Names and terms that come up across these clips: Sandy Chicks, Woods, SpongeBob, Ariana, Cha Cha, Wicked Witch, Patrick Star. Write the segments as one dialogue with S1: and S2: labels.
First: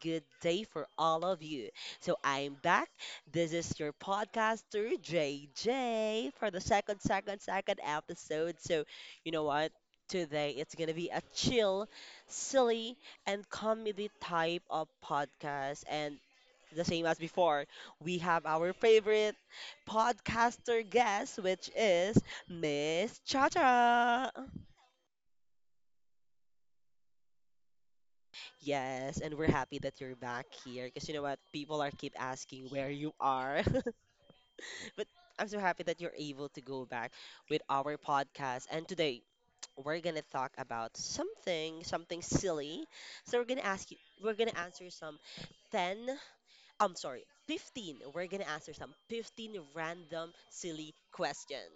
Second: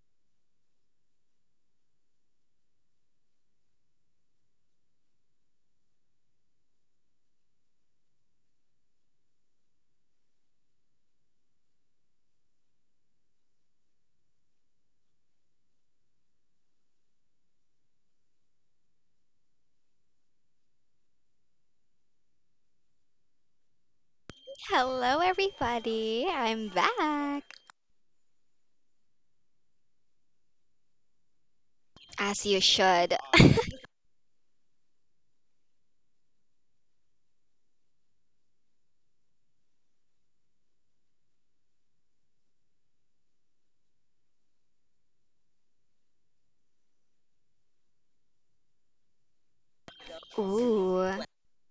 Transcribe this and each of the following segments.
S1: Good day for all of you. So, I'm back. This is your podcaster, JJ, for the second episode. So, you know what? Today, it's going to be a chill, silly, and comedy type of podcast. And the same as before, we have our favorite podcaster guest, which is Miss Cha Cha.
S2: Hello, everybody. I'm back.
S1: Yes, and we're happy that you're back here because you know what? People are keep
S2: As you
S1: asking where you
S2: should.
S1: are. But I'm so happy that you're able to go back with our podcast. And today we're gonna talk about something silly. So we're gonna answer some 10, I'm sorry, 15. We're gonna answer some 15 random silly
S2: Ooh,
S1: questions.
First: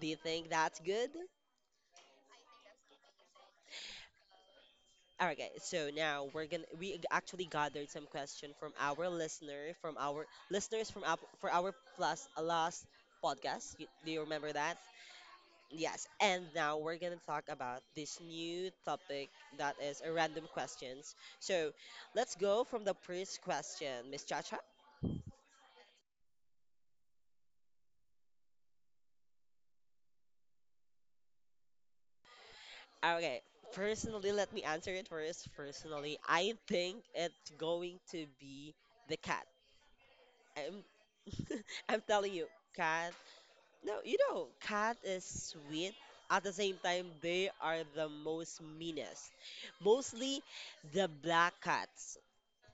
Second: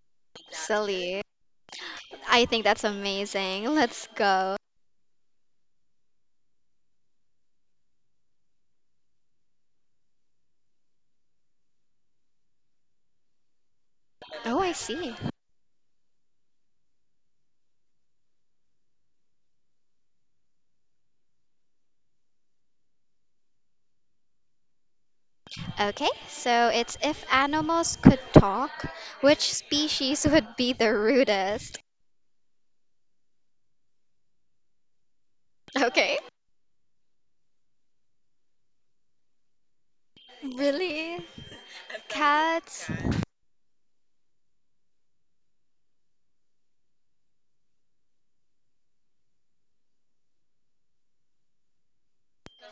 S1: Do you think that's good?
S2: silly. I think that's amazing. Let's go.
S1: All right, guys. So now we actually gathered some question from from our listeners from up for our plus last podcast. Do you remember
S2: Oh, I
S1: that?
S2: see.
S1: Yes. And now we're gonna talk about this new topic that is a random questions. So let's go from the first question, Miss Chacha.
S2: Okay, so it's if animals could talk, which species would be the rudest?
S1: Okay. Personally, let me answer it first. Personally,
S2: Okay.
S1: I think it's going to be the cat. I'm
S2: Really?
S1: I'm telling you,
S2: Cats?
S1: cat. No, you know, cat is sweet. At the same time, they are the most meanest. Mostly the black cats.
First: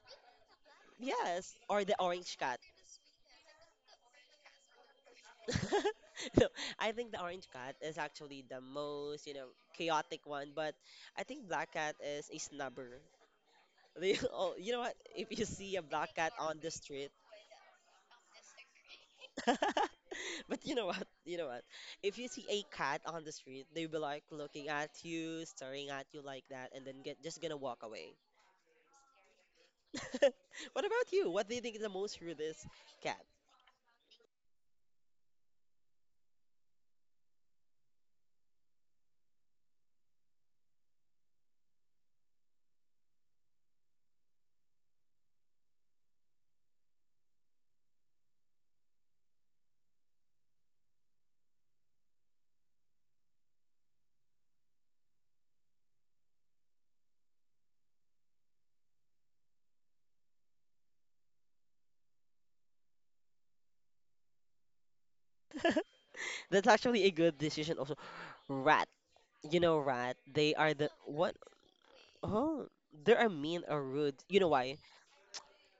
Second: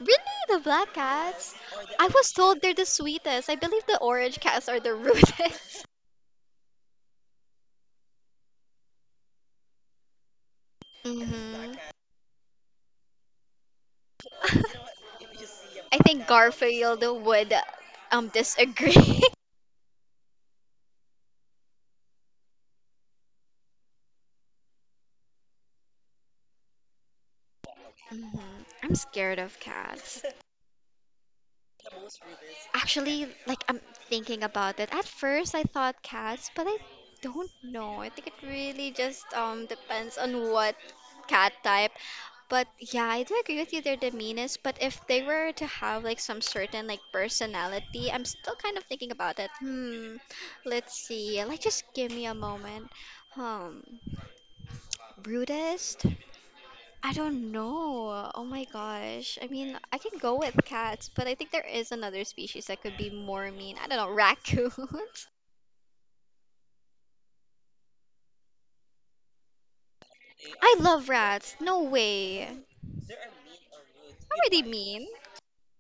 S2: Really? The black
S1: Yes,
S2: cats?
S1: or the
S2: I was
S1: orange cat.
S2: told they're the sweetest. I believe the orange cats are the rudest.
S1: No, I think the orange cat is actually the most, you know, chaotic one, but I think black
S2: Mm-hmm.
S1: cat is a snubber. They, oh, you know what? If you see a
S2: I
S1: black
S2: think
S1: cat on the
S2: Garfield
S1: street,
S2: would disagree.
S1: but you know what? You know what? If you see a cat on the street, they'll be like looking at you, staring at you like that, and then get just gonna walk away.
S2: Mhm. I'm scared of cats.
S1: What about you? What do you think is the most rudest cat?
S2: Actually, like I'm thinking about it. At first, I thought cats, but I don't know. I think it really just depends on what cat type. But yeah, I do agree with you. They're the meanest. But if they were to have like some certain like personality, I'm still kind of thinking about it. Hmm. Let's see. Like, just give me a moment. Um, rudest. I don't know. Oh my gosh. I mean, I can go with cats, but I think there is another species that could be more mean. I don't know, raccoons.
S1: That's actually a good decision also. Rat. You know, rat, they are
S2: I
S1: the
S2: love
S1: what?
S2: rats. No way. How
S1: Oh, they are mean or rude. You know
S2: are they
S1: why?
S2: mean?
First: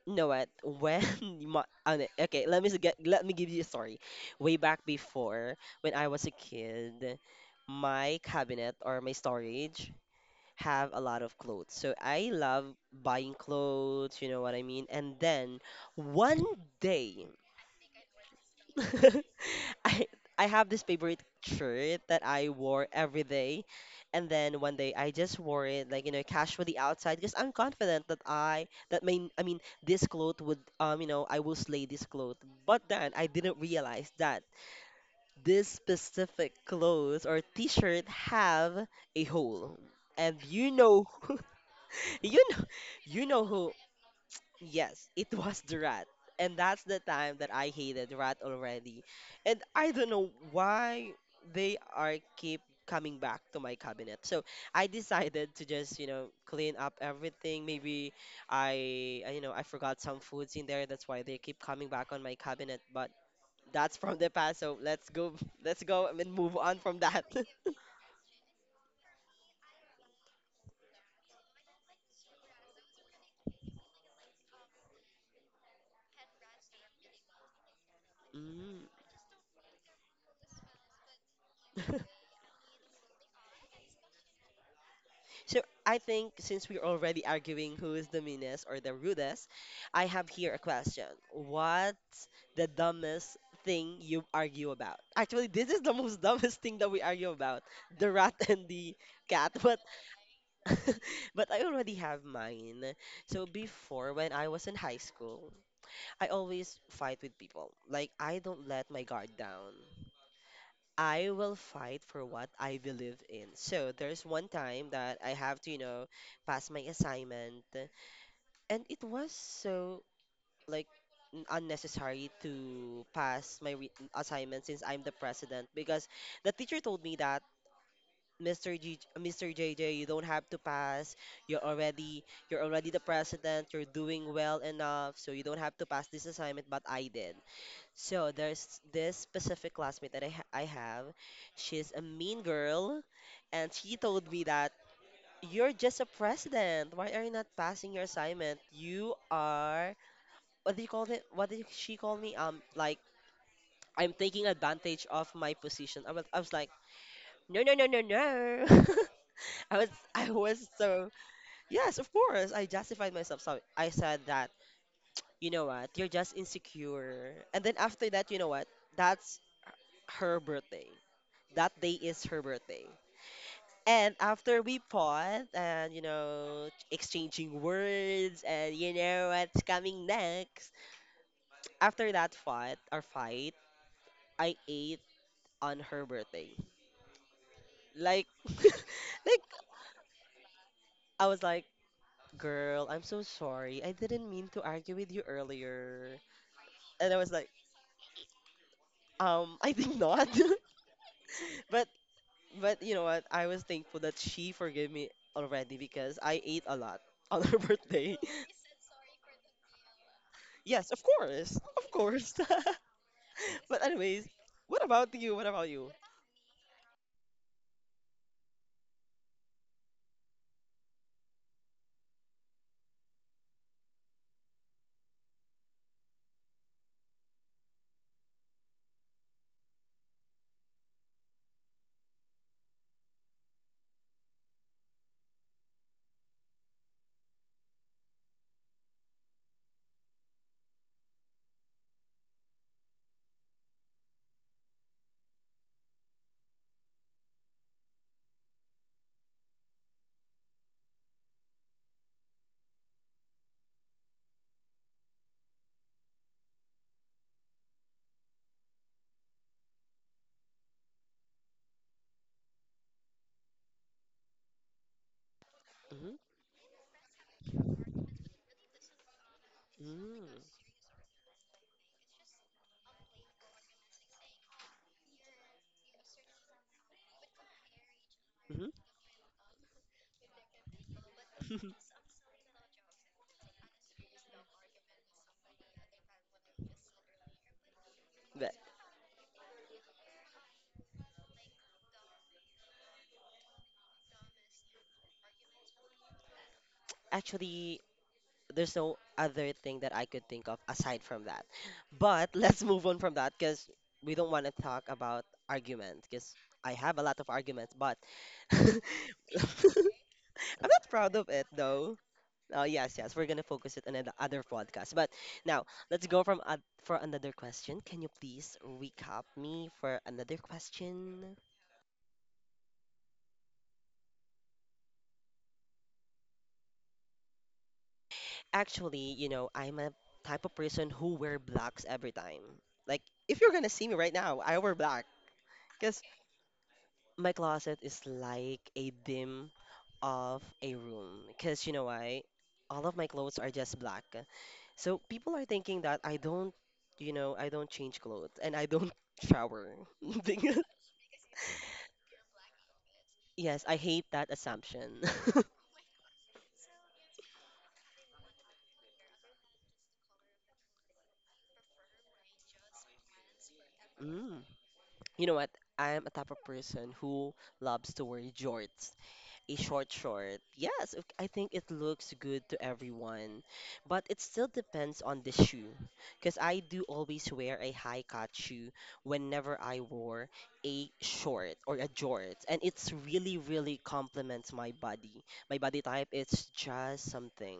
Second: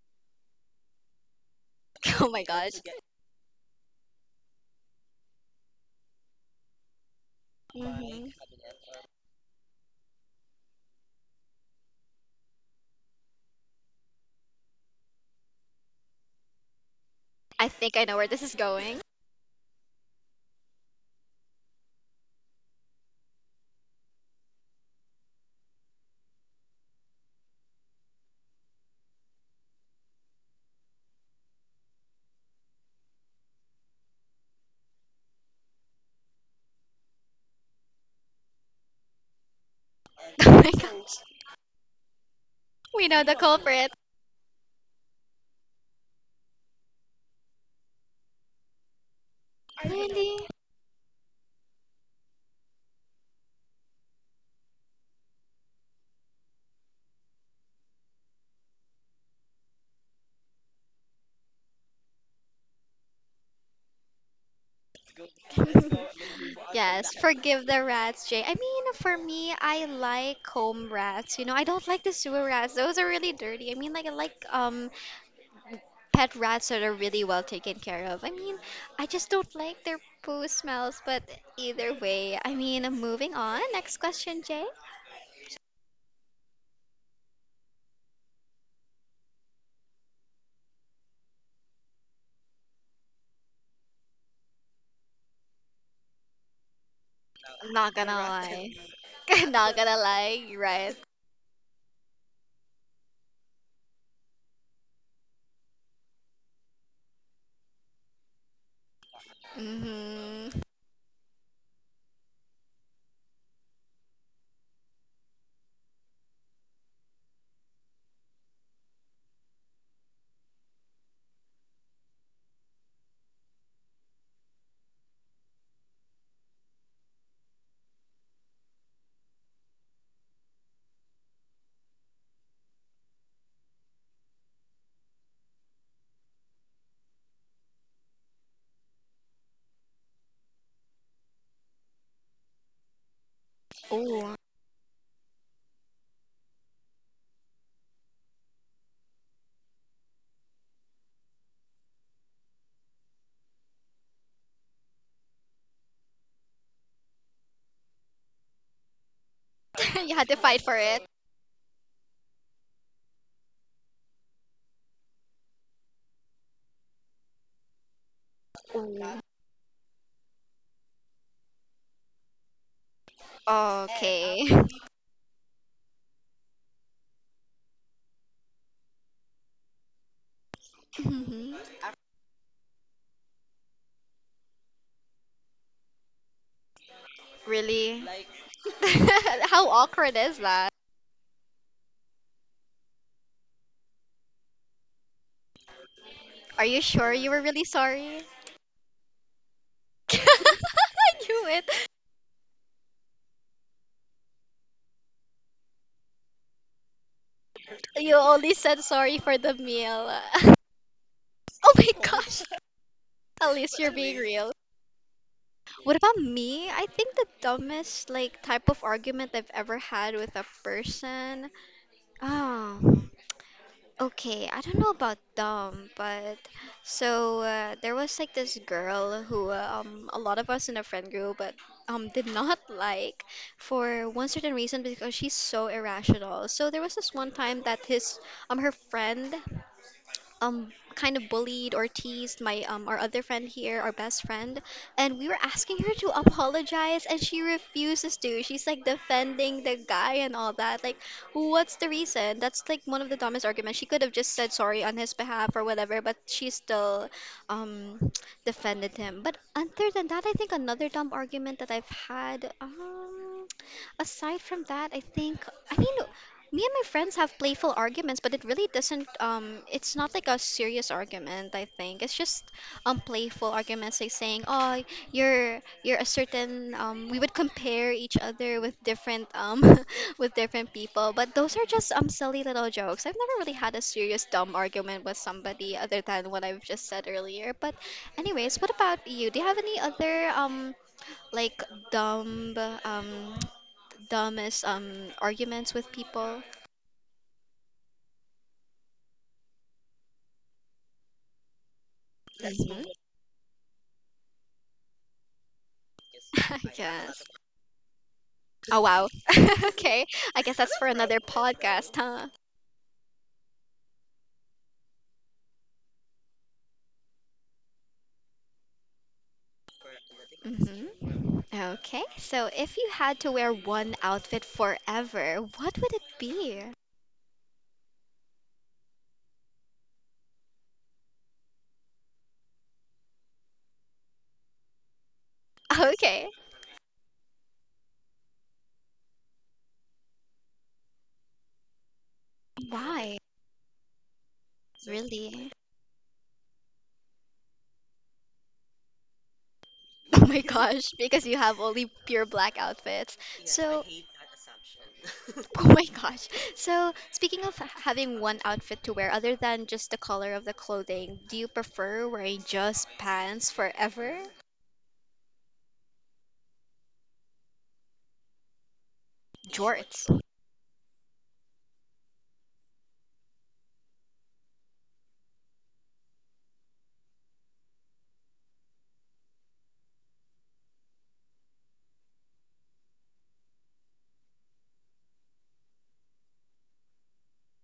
S1: Know what? When
S2: Oh my
S1: okay,
S2: gosh.
S1: let me give you a story. Way back before, when I was a kid, my
S2: Hmm.
S1: cabinet or my storage have a lot of clothes. So I love buying clothes, you know what I mean? And then one day
S2: I think I know where this is going.
S1: I I have this favorite shirt that I wore every day, and then one day I just wore it like you know casually outside because I'm confident that I that my I mean this cloth would I will slay this cloth. But then I didn't realize that this specific clothes or T-shirt have a hole, and
S2: Oh
S1: you
S2: my
S1: know,
S2: gosh.
S1: you know,
S2: We know
S1: you
S2: the
S1: know who.
S2: culprit.
S1: Yes, it was the rat. And that's the time that I hated rat already. And I don't know
S2: Really?
S1: why they are keep coming back to my cabinet. So I decided to just, you know, clean up everything. Maybe I forgot some foods in there. That's why they keep coming back on my cabinet. But that's from the past. So let's go, let's go and move on from
S2: Yes,
S1: that.
S2: forgive the rats, Jay. I mean, for me, I like home rats. I don't like the sewer rats. Those are really dirty. I mean, like I like pet rats are really well taken care of. I mean,
S1: Mm.
S2: I just don't like their poo smells, but either way, I mean, moving on. Next question, Jay.
S1: So I think since we're already arguing who is the meanest or the rudest, I have here a question. What's the dumbest thing you argue about? Actually, this is the most dumbest thing that we argue about,
S2: Not
S1: the
S2: gonna
S1: rat
S2: rat,
S1: and
S2: lie.
S1: the cat,
S2: Not
S1: but
S2: gonna lie, you're right.
S1: but I already have mine. So before when I was in high school, I always fight with people. Like I don't let my guard down.
S2: Mm-hmm.
S1: I will fight for what I believe in. So there's one time that I have to, you know, pass my assignment, and it was so like unnecessary to pass my assignment since I'm the president because the teacher told me that Mr. JJ, you don't have to pass. You're already you're already the president. You're doing well enough, so you don't have to pass this assignment. But I did. So there's this specific classmate that I have. She's a mean girl, and she told
S2: Oh,
S1: me that you're just a president. Why are you not passing your assignment? You are what do you call it? What did she call me? Like I'm taking advantage of my position. I was like, no, no, no, no, no. I was
S2: you had to fight for it.
S1: so yes, of course. I justified myself. So I said that you know what? You're just insecure. And then after that, you know what?
S2: Oh.
S1: That's her birthday. That day is her birthday. And
S2: Okay.
S1: after we paused and, you know, exchanging words and, you know, what's coming next,
S2: Mhm.
S1: after that fight, our fight, I ate on her birthday.
S2: Really?
S1: Like, like,
S2: How awkward is that?
S1: I was like, girl, I'm so sorry. I didn't mean to argue with you earlier.
S2: Are you sure
S1: And I
S2: you
S1: was
S2: were
S1: like,
S2: really sorry?
S1: I think not.
S2: I knew it.
S1: but, but you know what? I was thankful that she forgave me already because I ate a lot on her
S2: You
S1: birthday.
S2: only said sorry for the meal.
S1: Yes, of course.
S2: Oh my
S1: Of course.
S2: gosh. At least
S1: But
S2: you're being
S1: anyways,
S2: real.
S1: what about you? What about you?
S2: What about me? I think the dumbest like type of argument I've ever had with a person. Oh. Okay, I don't know about dumb, but so there was like this girl who a lot of us in a friend group but did not like for one certain reason because she's so irrational. So there was this one time that his her friend um kind of bullied or teased my our other friend here, our best friend, and we were asking her to apologize and she refuses to. She's like defending the guy and all that. Like, what's the reason? That's like one of the dumbest arguments. She could have just said sorry on his behalf or whatever, but she still um defended him. But other than that, I think another dumb argument that I've had, aside from that, I think I mean
S1: Hmm.
S2: me and my friends have playful arguments, but it really doesn't it's not like
S1: Mm.
S2: a serious argument, I think. It's just playful arguments like saying oh you're a certain we would compare each other
S1: Hmm.
S2: with different with different people but those are just silly little jokes. I've never really had a serious dumb argument with somebody other than what I've just said earlier, but
S1: But
S2: anyways, what about you? Do you have any other like dumb um dumbest arguments with people?
S1: actually, there's no other thing that I could think of aside from that. But let's
S2: Mm-hmm.
S1: move on from that because we don't want to talk about arguments, because I have a lot
S2: Yes.
S1: of arguments, but I'm
S2: Oh, wow. Okay, I guess that's for
S1: not proud
S2: another
S1: of it
S2: podcast,
S1: though.
S2: huh?
S1: Yes, yes, we're gonna focus it on the other podcast. But now let's go from for another question. Can you please recap me for another question?
S2: Mm-hmm. Okay, so if you had to wear one outfit forever, what would it be?
S1: Actually, I'm a type of person who wear blacks every time. Like, if you're gonna see me right now, I wear black. Because
S2: Okay.
S1: my closet is like a dim of a room. Because you know why? All of my
S2: Why?
S1: clothes are just black. So people are
S2: Really?
S1: thinking that I don't change clothes and I don't shower.
S2: Oh my gosh, because you have only pure black outfits.
S1: Yes, I
S2: So,
S1: hate that assumption.
S2: oh my gosh. So, speaking of having one outfit to wear, other than just the color of the clothing, do you prefer wearing just pants forever?
S1: Mm. You know what? I am a type of person who loves to wear jorts. A short
S2: Jorts.
S1: short. Yes, I think it looks good to everyone, but it still depends on the shoe. Because I do always wear a high cut shoe whenever I wore a short or a jorts, and it's really, really complements my body. My body type, it's just something.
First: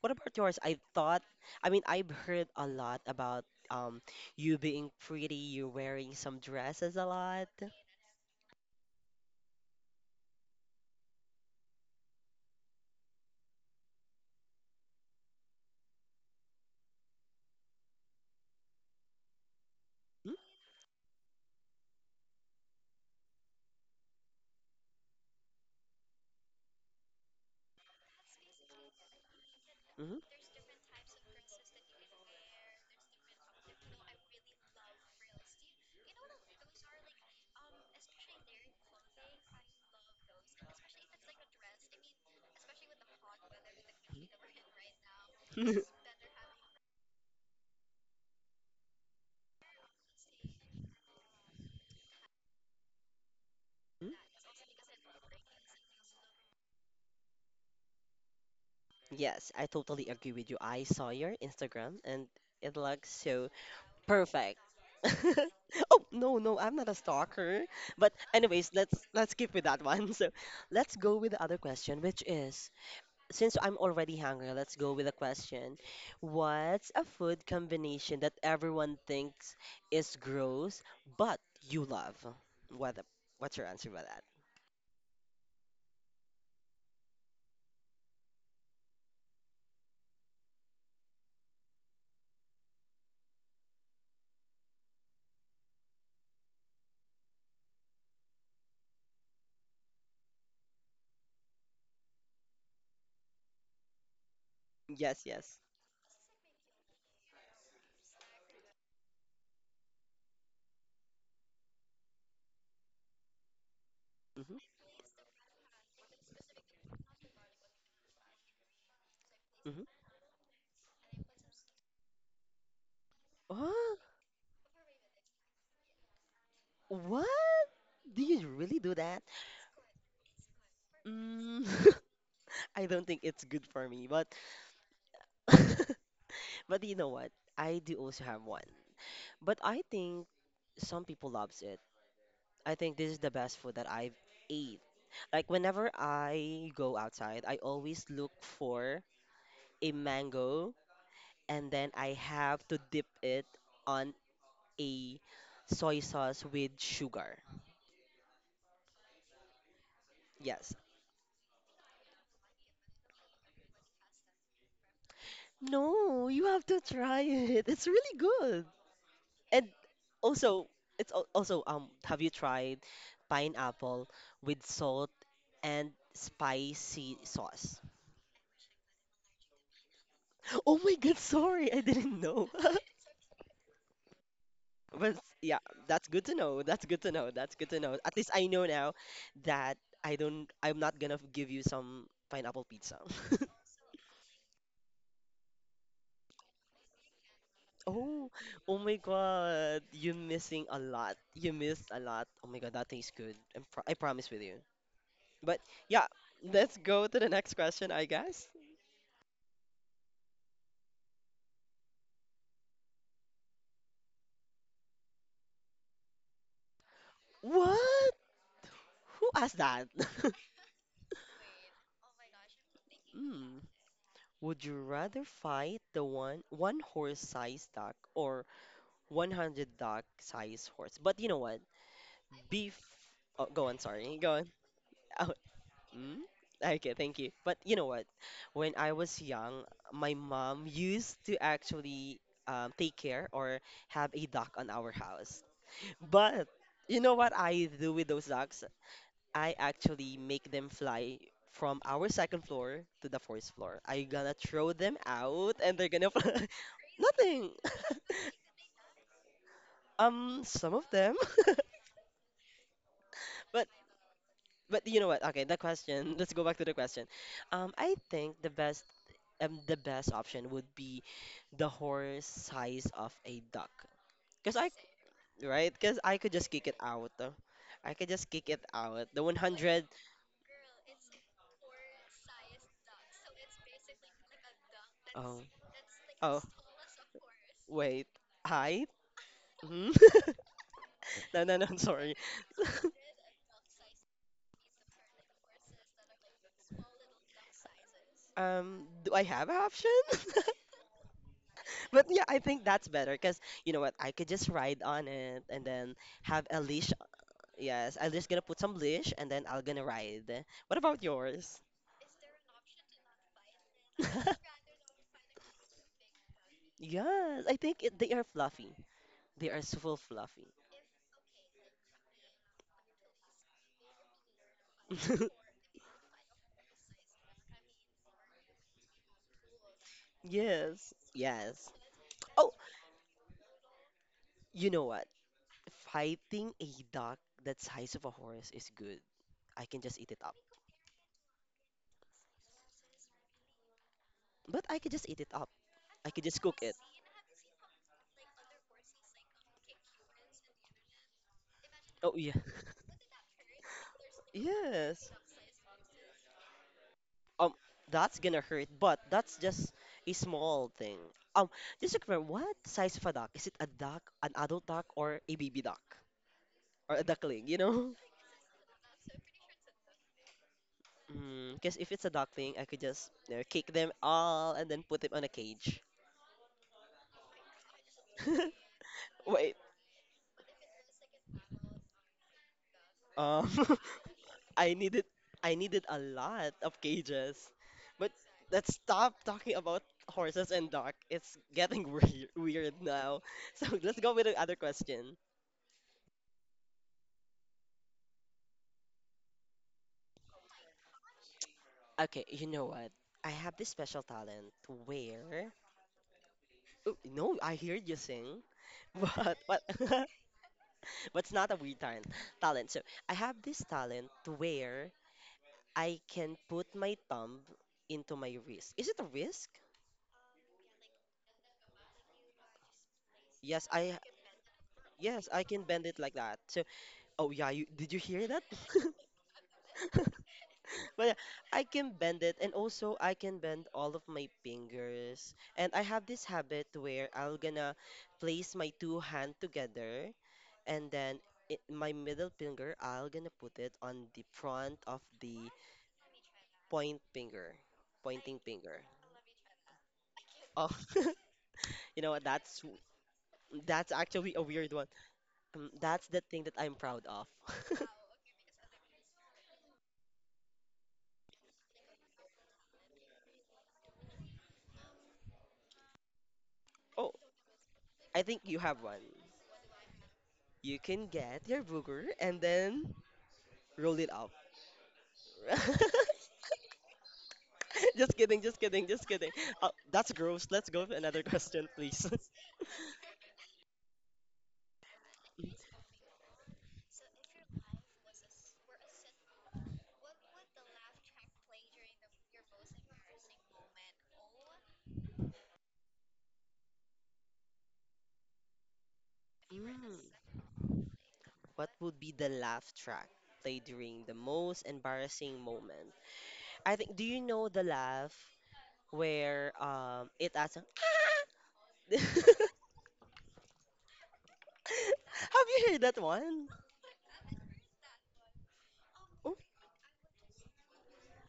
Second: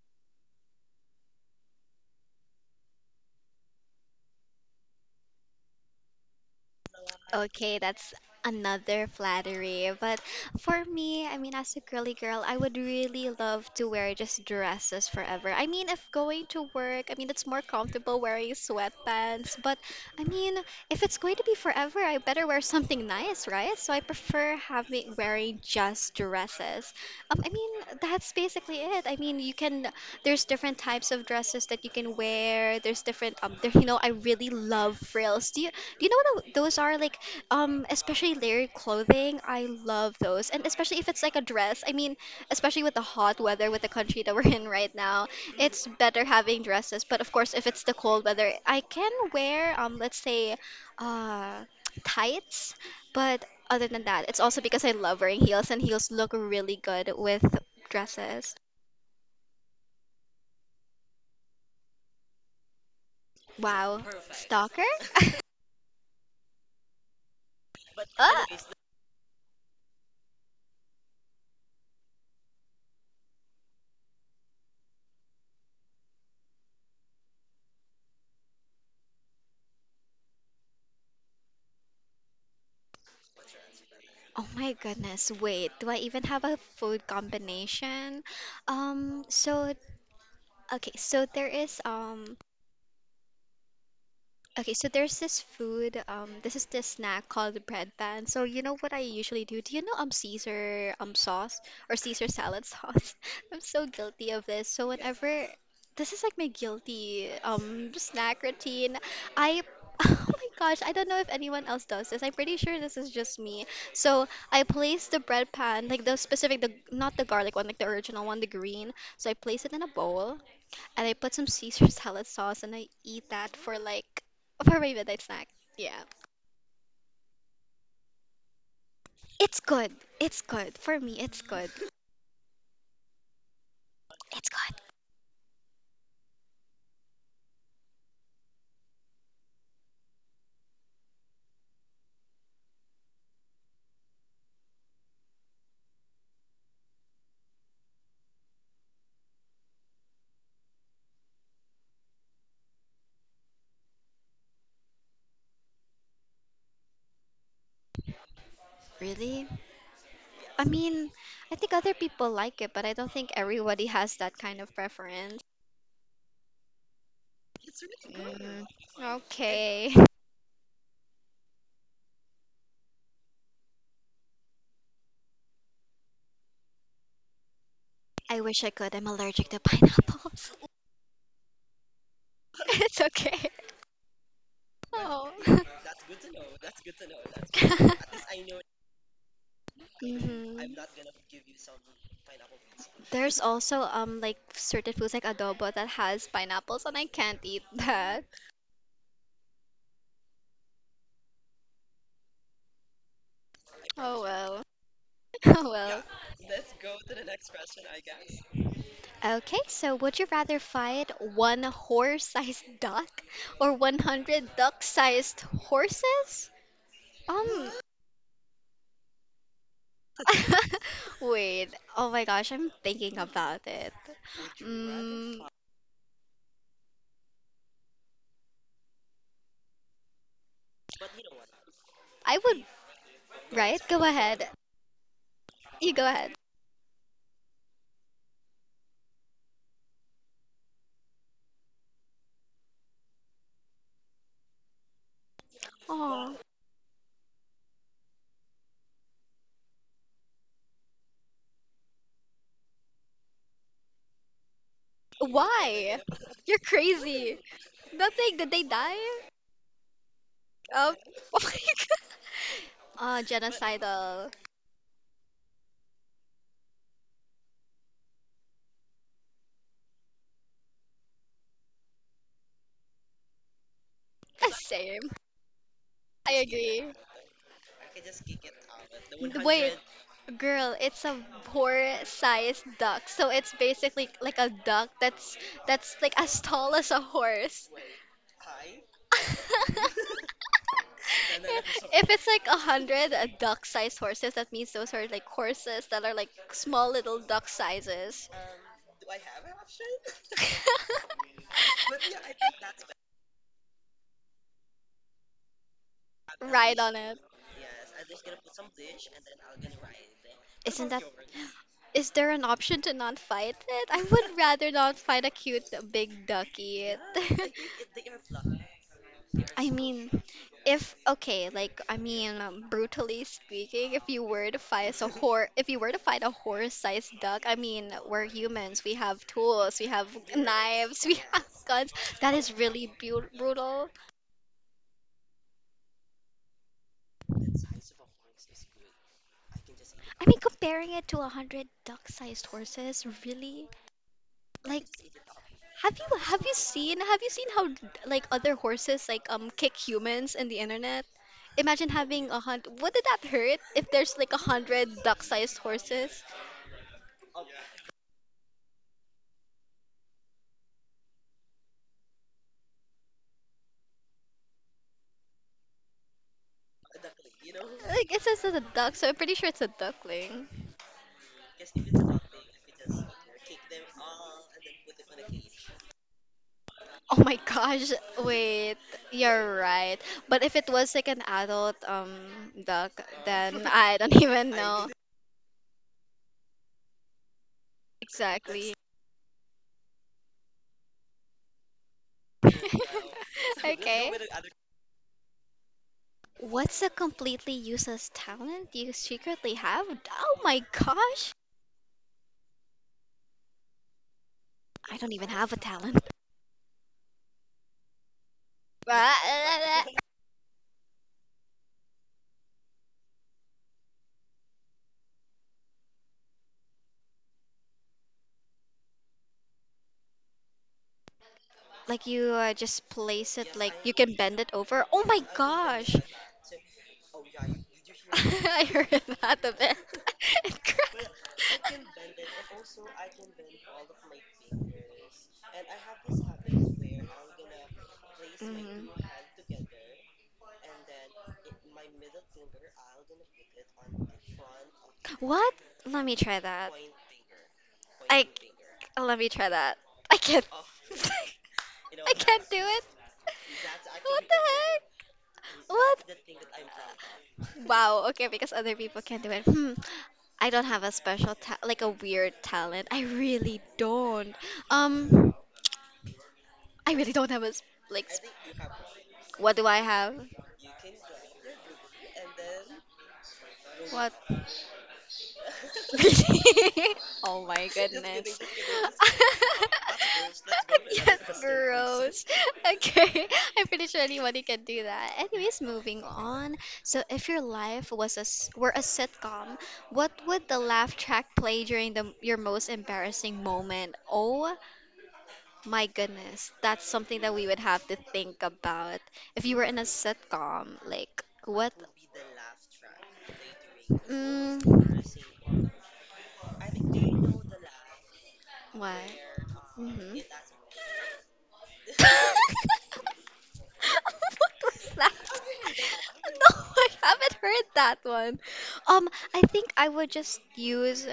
S1: What about yours? I thought, I mean, I've heard a lot about um you being pretty, you wearing some dresses a lot.
S2: Okay, that's another flattery. But for me, I mean, as a girly girl, I would really love to wear just dresses forever. I mean, if going to work, I mean, it's more comfortable wearing sweatpants. But I mean, if it's going to be forever, I better wear something nice, right? So I prefer having wearing just dresses. I mean, that's basically it. I mean, you can
S1: Mm-hmm.
S2: there's different types of dresses that you can wear. There's different there, I really love frills. Do you know what those are? Like especially layered clothing, I love those. And especially if it's like a dress. I mean, especially with the hot weather with the country that we're in right now, it's better having dresses. But of course, if it's the cold weather, I can wear let's say, uh, tights. But other than that, it's also because I love wearing heels, and heels look really good with dresses.
S1: Yes, I totally agree with you. I saw your Instagram and it looks so
S2: Wow,
S1: perfect.
S2: stalker.
S1: Oh, no, no, I'm not a stalker. But
S2: Ah!
S1: anyways, let's keep with that one. So, let's go with the other question, which is since I'm already hungry, let's go with a question. What's a food combination that everyone thinks is gross but you love? What the, what's your answer about that?
S2: Oh my goodness, wait, do I even have a food combination? So okay, so there is okay, so there's this food this is this snack called the bread pan. So you know what I usually do? Do you know Caesar sauce or Caesar salad sauce? I'm so guilty of this. So
S1: Yes,
S2: whenever
S1: yes.
S2: this is like my guilty snack routine, I oh my gosh, I don't know if anyone else does this. I'm pretty sure this is just me. So
S1: Mm-hmm,
S2: I place the bread pan, like the specific, the not the garlic one, like the original one, the green. So I place it in a
S1: mm-hmm.
S2: bowl, and I put some Caesar salad sauce and I eat that for
S1: Oh,
S2: like for my midnight snack. Yeah.
S1: what? Do you really do that?
S2: It's good. It's good. For me, it's
S1: Mm,
S2: good.
S1: I don't think it's good for me, but
S2: It's good.
S1: but you know what? I do also have one. But I think some people loves it. I think this is the best food that I've ate. Like whenever I go outside, I always look for a mango and then I have to dip it on a soy sauce with sugar.
S2: Really? I
S1: Yes.
S2: mean, I think other people like it, but I don't think everybody has that kind of preference.
S1: No, you have to try it. It's really
S2: Really.
S1: good.
S2: Mm,
S1: And
S2: okay.
S1: also, also have you tried pineapple with salt and spicy sauce?
S2: I wish I could. I'm allergic to pineapples.
S1: Oh my God, sorry, I didn't know.
S2: It's okay.
S1: But
S2: Oh.
S1: yeah, that's good to know. That's good to know. That's good to know.
S2: Hmm.
S1: At least I know now that I don't, I'm not gonna give you some pineapple pizza.
S2: There's also like certain foods like adobo that has pineapples and I can't eat
S1: Oh,
S2: that.
S1: oh my God, you're missing a lot. You missed a lot. Oh my God, that tastes good. I
S2: Oh
S1: promise with you.
S2: well.
S1: But
S2: Oh
S1: yeah,
S2: well.
S1: let's go to the next question, I guess.
S2: Okay, so would you rather fight one horse-sized duck or 100 duck-sized horses? Um
S1: What? Who asked that?
S2: wait. Oh my gosh, I'm thinking
S1: Hmm.
S2: about it.
S1: Would you rather
S2: Mm,
S1: fight the one horse size duck or 100 duck size horse? But you know what?
S2: I would,
S1: Beef. Oh, go on.
S2: right? Go
S1: Sorry. Go on.
S2: ahead.
S1: Oh,
S2: You go
S1: mm?
S2: ahead.
S1: Okay. Thank you. But you know what? When I was young, my mom used to actually take care or have a duck on our house.
S2: Oh,
S1: But you know what I do with those ducks? I actually make them fly from our second floor to the fourth floor. I gonna throw them out and they're
S2: why?
S1: gonna fly?
S2: You're crazy.
S1: Nothing.
S2: Nothing. Did they die?
S1: Some of
S2: Um,
S1: them.
S2: oh my god.
S1: But
S2: Genocidal.
S1: but you know what? Okay, the question. Let's go back to the question. I think the best option would be the horse size of a duck. Cause I
S2: Same.
S1: right? Cause I could
S2: I
S1: just kick it
S2: agree.
S1: out. I could just kick it out. The
S2: The way,
S1: 100.
S2: girl, it's a horse-sized duck, so it's basically like a duck that's
S1: Oh
S2: like
S1: oh,
S2: as tall as a horse.
S1: wait. Height. Mhm. No, no, no, I'm
S2: If
S1: sorry.
S2: it's like a hundred duck-sized horses, that means those are like horses that are like small little duck sizes.
S1: Do I have an option? But yeah, I think that's better because you know what? I could just ride on it and then have a
S2: Ride
S1: leash.
S2: on it.
S1: Yes, I'm just gonna put some leash and then I'll gonna ride. What
S2: Isn't
S1: about
S2: that?
S1: yours?
S2: Is there an option to not fight it? I would rather not fight a cute big ducky.
S1: Yes, I think they are fluffy. They are
S2: I
S1: so
S2: mean,
S1: fluffy.
S2: if okay, like I mean, brutally speaking, if you were to fight a horse, if you were to fight a horse-sized duck, I mean, we're humans. We have tools. We have
S1: Yes,
S2: knives. We have
S1: yes.
S2: guns. That
S1: Oh,
S2: is really bu brutal.
S1: you know what? Fighting a duck that size of a horse is good. I can just eat it
S2: I
S1: up.
S2: mean, comparing it to 100 duck-sized horses, really?
S1: But I could
S2: Like,
S1: just eat it up. I could just
S2: have you
S1: cook it.
S2: seen how like other horses like kick humans in the internet? Imagine
S1: Oh yeah.
S2: having a hundred. Would that hurt if there's like 100
S1: Yes.
S2: duck-sized horses?
S1: Um, that's gonna hurt, but that's just a small thing. Um, just to confirm, what size of a duck? Is it a duck, an adult duck, or a baby duck, or a duckling?
S2: Like it says it's a duck, so I'm pretty sure it's a duckling.
S1: Mm, because if it's a duckling, I could just kick them all and then put them on a cage.
S2: Oh my gosh, wait,
S1: Wait.
S2: you're right. But if it was like an adult duck,
S1: Um.
S2: then I don't even
S1: I
S2: know.
S1: needed I needed a lot of cages. But let's
S2: Exactly.
S1: stop talking about horses and dog. It's getting weird now. So let's go
S2: Okay.
S1: with the other question.
S2: What's a completely useless talent you secretly have? Oh my gosh!
S1: Okay, you know what? I have this special talent
S2: I don't even
S1: where
S2: have a talent.
S1: Oh, no, I heard you sing, but but it's not a weird talent. So I have this talent where I can put my thumb into my wrist. Is it a risk?
S2: Like you just place it
S1: Yes,
S2: like you can bend it over. Oh my
S1: I can bend it
S2: gosh!
S1: like that. So oh yeah, you did you hear that?
S2: I heard that a bit. It
S1: But
S2: cracked.
S1: yeah, I can bend it and also I can bend all of my fingers. And I have this habit where I'll gonna place my
S2: Mhm.
S1: two hand together and then my middle finger I'll gonna put it on the front of the
S2: What? Let me try that.
S1: point finger,
S2: I
S1: pointing finger.
S2: let me try that. I can't.
S1: Oh, you know
S2: I
S1: what?
S2: can't do
S1: That's
S2: it.
S1: that's actually
S2: What the
S1: a weird one.
S2: heck?
S1: That's
S2: What?
S1: the thing that I'm proud of.
S2: Wow. Okay, because other people can't do it. Hmm. I don't have a special like a weird talent. I really don't. Um, I
S1: Oh,
S2: really don't have a like.
S1: I think you have one.
S2: What do I have?
S1: You can get your booger and then roll it
S2: What?
S1: up.
S2: Really? Oh my
S1: Just
S2: goodness.
S1: kidding, just kidding, just kidding. Oh, that's gross. Let's go to another
S2: Yes.
S1: question, please.
S2: Okay, I'm pretty sure anybody can do that. Anyways, moving on. So, if your life were a sitcom, what would the laugh track play during the your most embarrassing moment? Oh my goodness, that's something that we would have to think about. If you
S1: Mm.
S2: were in a sitcom, like
S1: What
S2: what?
S1: would be the laugh track played during the most
S2: Mm.
S1: embarrassing moment? I think, do you know the laugh
S2: What?
S1: where it
S2: Mm-hmm.
S1: has a Have
S2: What was that?
S1: you heard that one?
S2: No, I haven't heard that one.
S1: Oh,
S2: I think I would just use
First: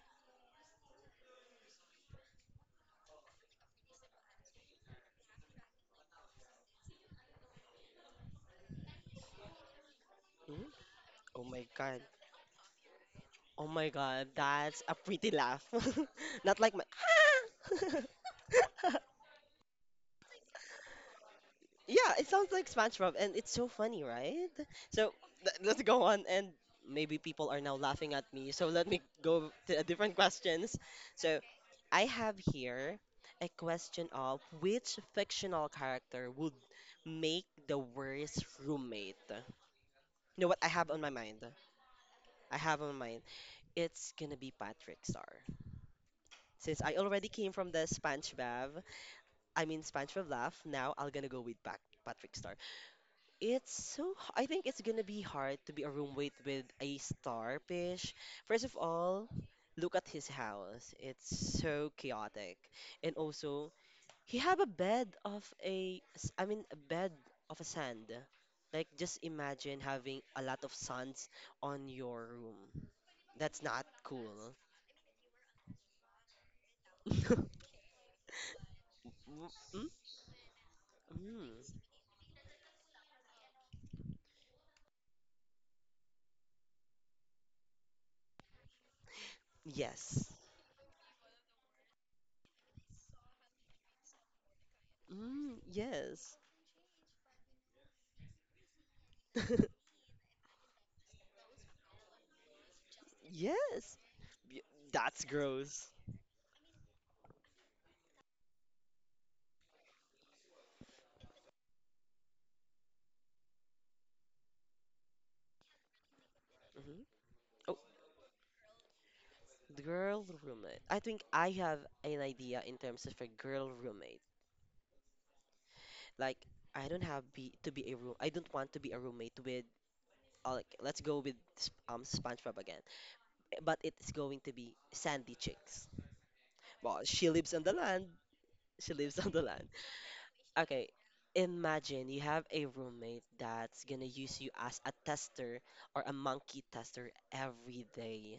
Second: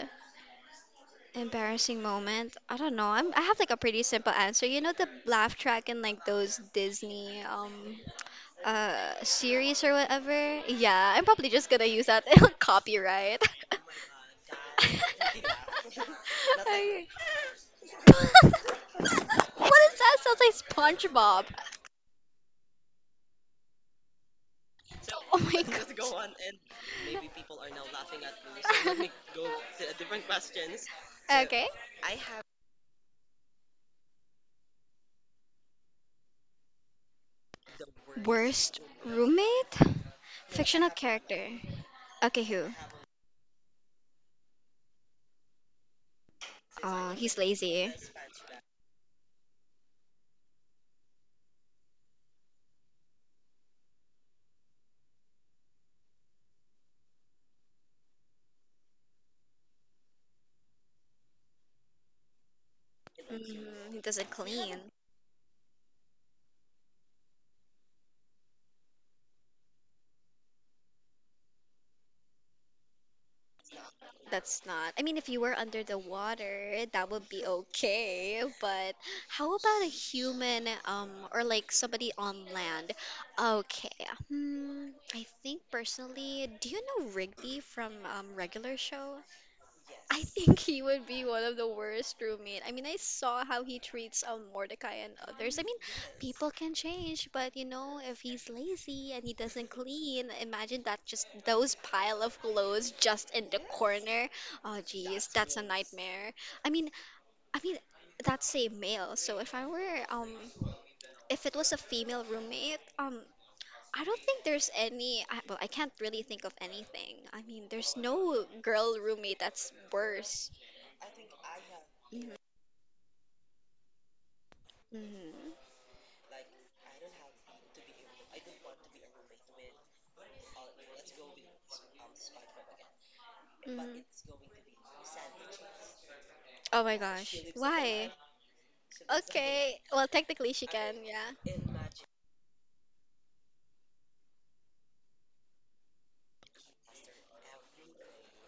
S2: embarrassing moment. I don't know. I have like a pretty simple answer. You know the laugh track in like those Disney series or whatever?
S1: mm.
S2: Yeah, I'm
S1: Oh
S2: probably
S1: my
S2: just gonna
S1: god.
S2: use that. It'll copyright.
S1: Oh my god, that's a pretty laugh. Not like my—
S2: Okay. What is that? Sounds like SpongeBob.
S1: yeah, it sounds like SpongeBob, and it's so funny, right?
S2: So
S1: So
S2: oh my gosh.
S1: let's go on, and maybe people are now laughing at me. So let me go to a different questions. So
S2: Okay.
S1: I have here a question of which fictional character would make
S2: The
S1: the
S2: Worst
S1: worst
S2: Worst roommate?
S1: roommate? You
S2: roommate?
S1: know what I
S2: Fictional
S1: have on my
S2: character.
S1: mind?
S2: Okay, who?
S1: I have on my mind. It's gonna be Patrick Star. Since I
S2: He's
S1: already came from
S2: lazy.
S1: the SpongeBob, I mean SpongeBob laugh. Now I'm gonna go with Patrick Star. It's so, I think it's gonna be hard to be a roommate with a starfish. First of all, look at his house. It's so chaotic. And also,
S2: Mm, he doesn't
S1: he have a
S2: clean.
S1: bed of I mean, a bed of a sand. Like, just imagine having a lot of sands on your room. That's not
S2: That's
S1: cool.
S2: not. I mean, if you were under the water, that would be okay. But how
S1: Mm,
S2: about a
S1: mm,
S2: human, or like
S1: mm.
S2: somebody on land? Okay. Hmm. I think personally, do you know Rigby from Regular Show? I
S1: Yes.
S2: think he would be one of the worst roommate. I mean, I saw how he treats Mordecai and others. I
S1: Mm,
S2: mean,
S1: yes.
S2: people can change, but you know, if he's lazy and he doesn't clean, imagine that just those pile of clothes just in the
S1: Yes.
S2: corner.
S1: Y-
S2: Oh, geez,
S1: That's
S2: that's a
S1: gross.
S2: nightmare. I mean, I mean, that's a male. So if I were if it was a female roommate. I don't think there's any. Well, I can't really think of
S1: Mhm.
S2: anything. I mean, there's no girl roommate that's
S1: The girl
S2: worse.
S1: roommate. I think I have an
S2: Mhm.
S1: idea in terms of a girl roommate.
S2: Mhm.
S1: Like I don't have be to be a room. I don't want to be a roommate with like let's go with SpongeBob again. But
S2: Mhm.
S1: it's going to be Sandy Chicks.
S2: Oh my
S1: Well,
S2: gosh.
S1: she lives on the
S2: Why?
S1: land. She lives on the land.
S2: Okay. Well, technically she can,
S1: Okay.
S2: yeah.
S1: Imagine you have a roommate that's gonna use you as a tester or a monkey tester every day.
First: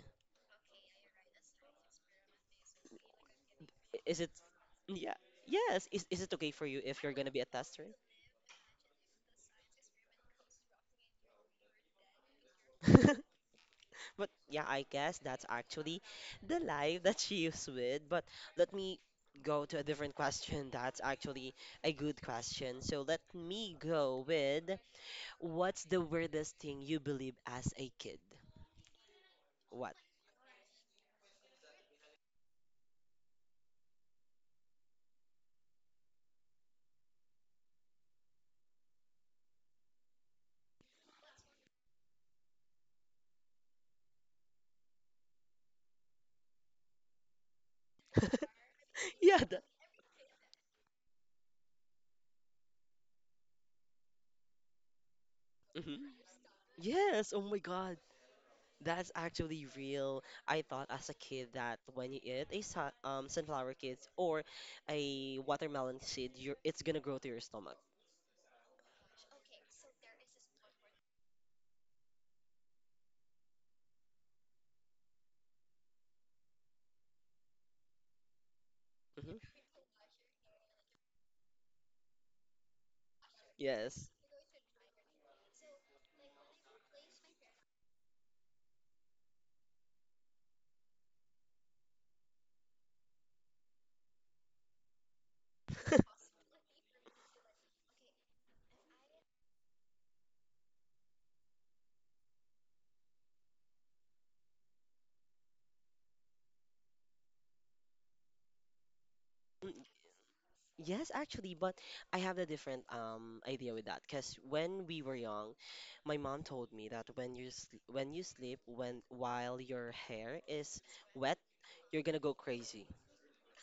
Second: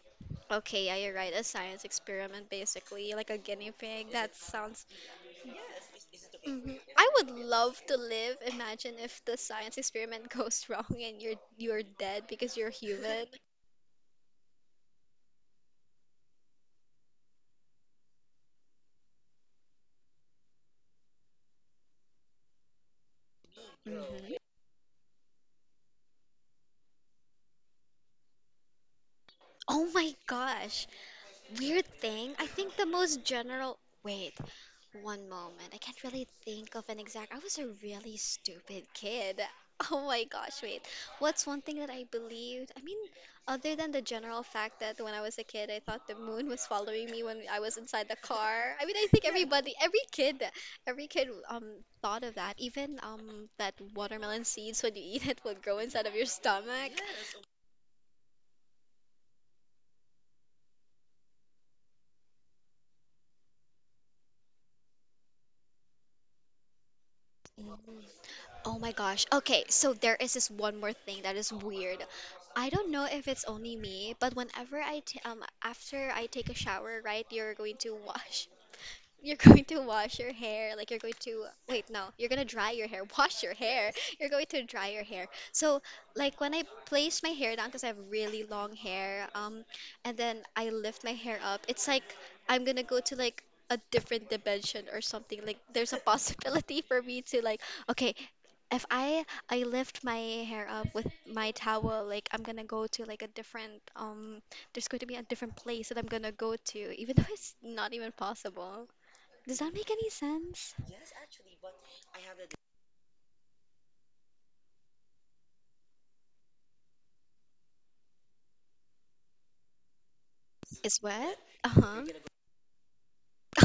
S2: Okay, yeah, you're right. A science experiment, basically, like a guinea pig.
S1: Is it?
S2: That sounds.
S1: Yeah. Yes. Is it okay for
S2: Mhm.
S1: you if
S2: I
S1: you're
S2: would
S1: gonna be a
S2: love
S1: tester?
S2: to live. Imagine if the science experiment goes wrong and you're dead because you're human.
S1: But yeah, I guess that's actually the life that she is with. But let me go to a different question. That's actually a good question. So let me go
S2: Mhm.
S1: with what's the weirdest thing you believe as a kid?
S2: Oh
S1: What?
S2: my gosh. Weird thing, I think the most general. Wait, one moment. I can't really think of an exact. I was a really stupid kid. Oh my gosh, wait. What's one thing that I believed? I mean, other than the general fact that when I was a kid, I thought the moon was following me when I was inside the car. I mean, I think
S1: Yeah. That,
S2: everybody, every kid thought of that. Even that watermelon seeds when you eat it will grow
S1: mhm.
S2: inside of your stomach.
S1: Yes. Oh my God. That's actually real. I thought as a kid that when you eat a sunflower seeds or a watermelon seed, it's gonna grow to your stomach.
S2: Oh my gosh. Okay, so there is this one more thing that is weird. I don't know if it's only me, but whenever I t after I take a shower, right, you're going to wash. You're
S1: Hmm.
S2: going to wash your hair, like you're going to wait, no, you're gonna dry your hair. Wash your hair.
S1: Yes.
S2: You're going to dry your hair. So, like when I place my hair down because I have really long hair, and then I lift my hair up, it's like I'm gonna go to like a different dimension or something. Like there's a possibility for me to like, okay, if I lift my hair up with my towel, like I'm gonna go to like a different there's going to be a different place that I'm gonna go to, even though it's not even possible. Does that make any sense?
S1: Yes, actually, but I have a different idea with that because when we were young, my mom told me that when you sl when you sleep when while your hair is
S2: It's what?
S1: wet,
S2: Uh-huh.
S1: you're gonna go crazy.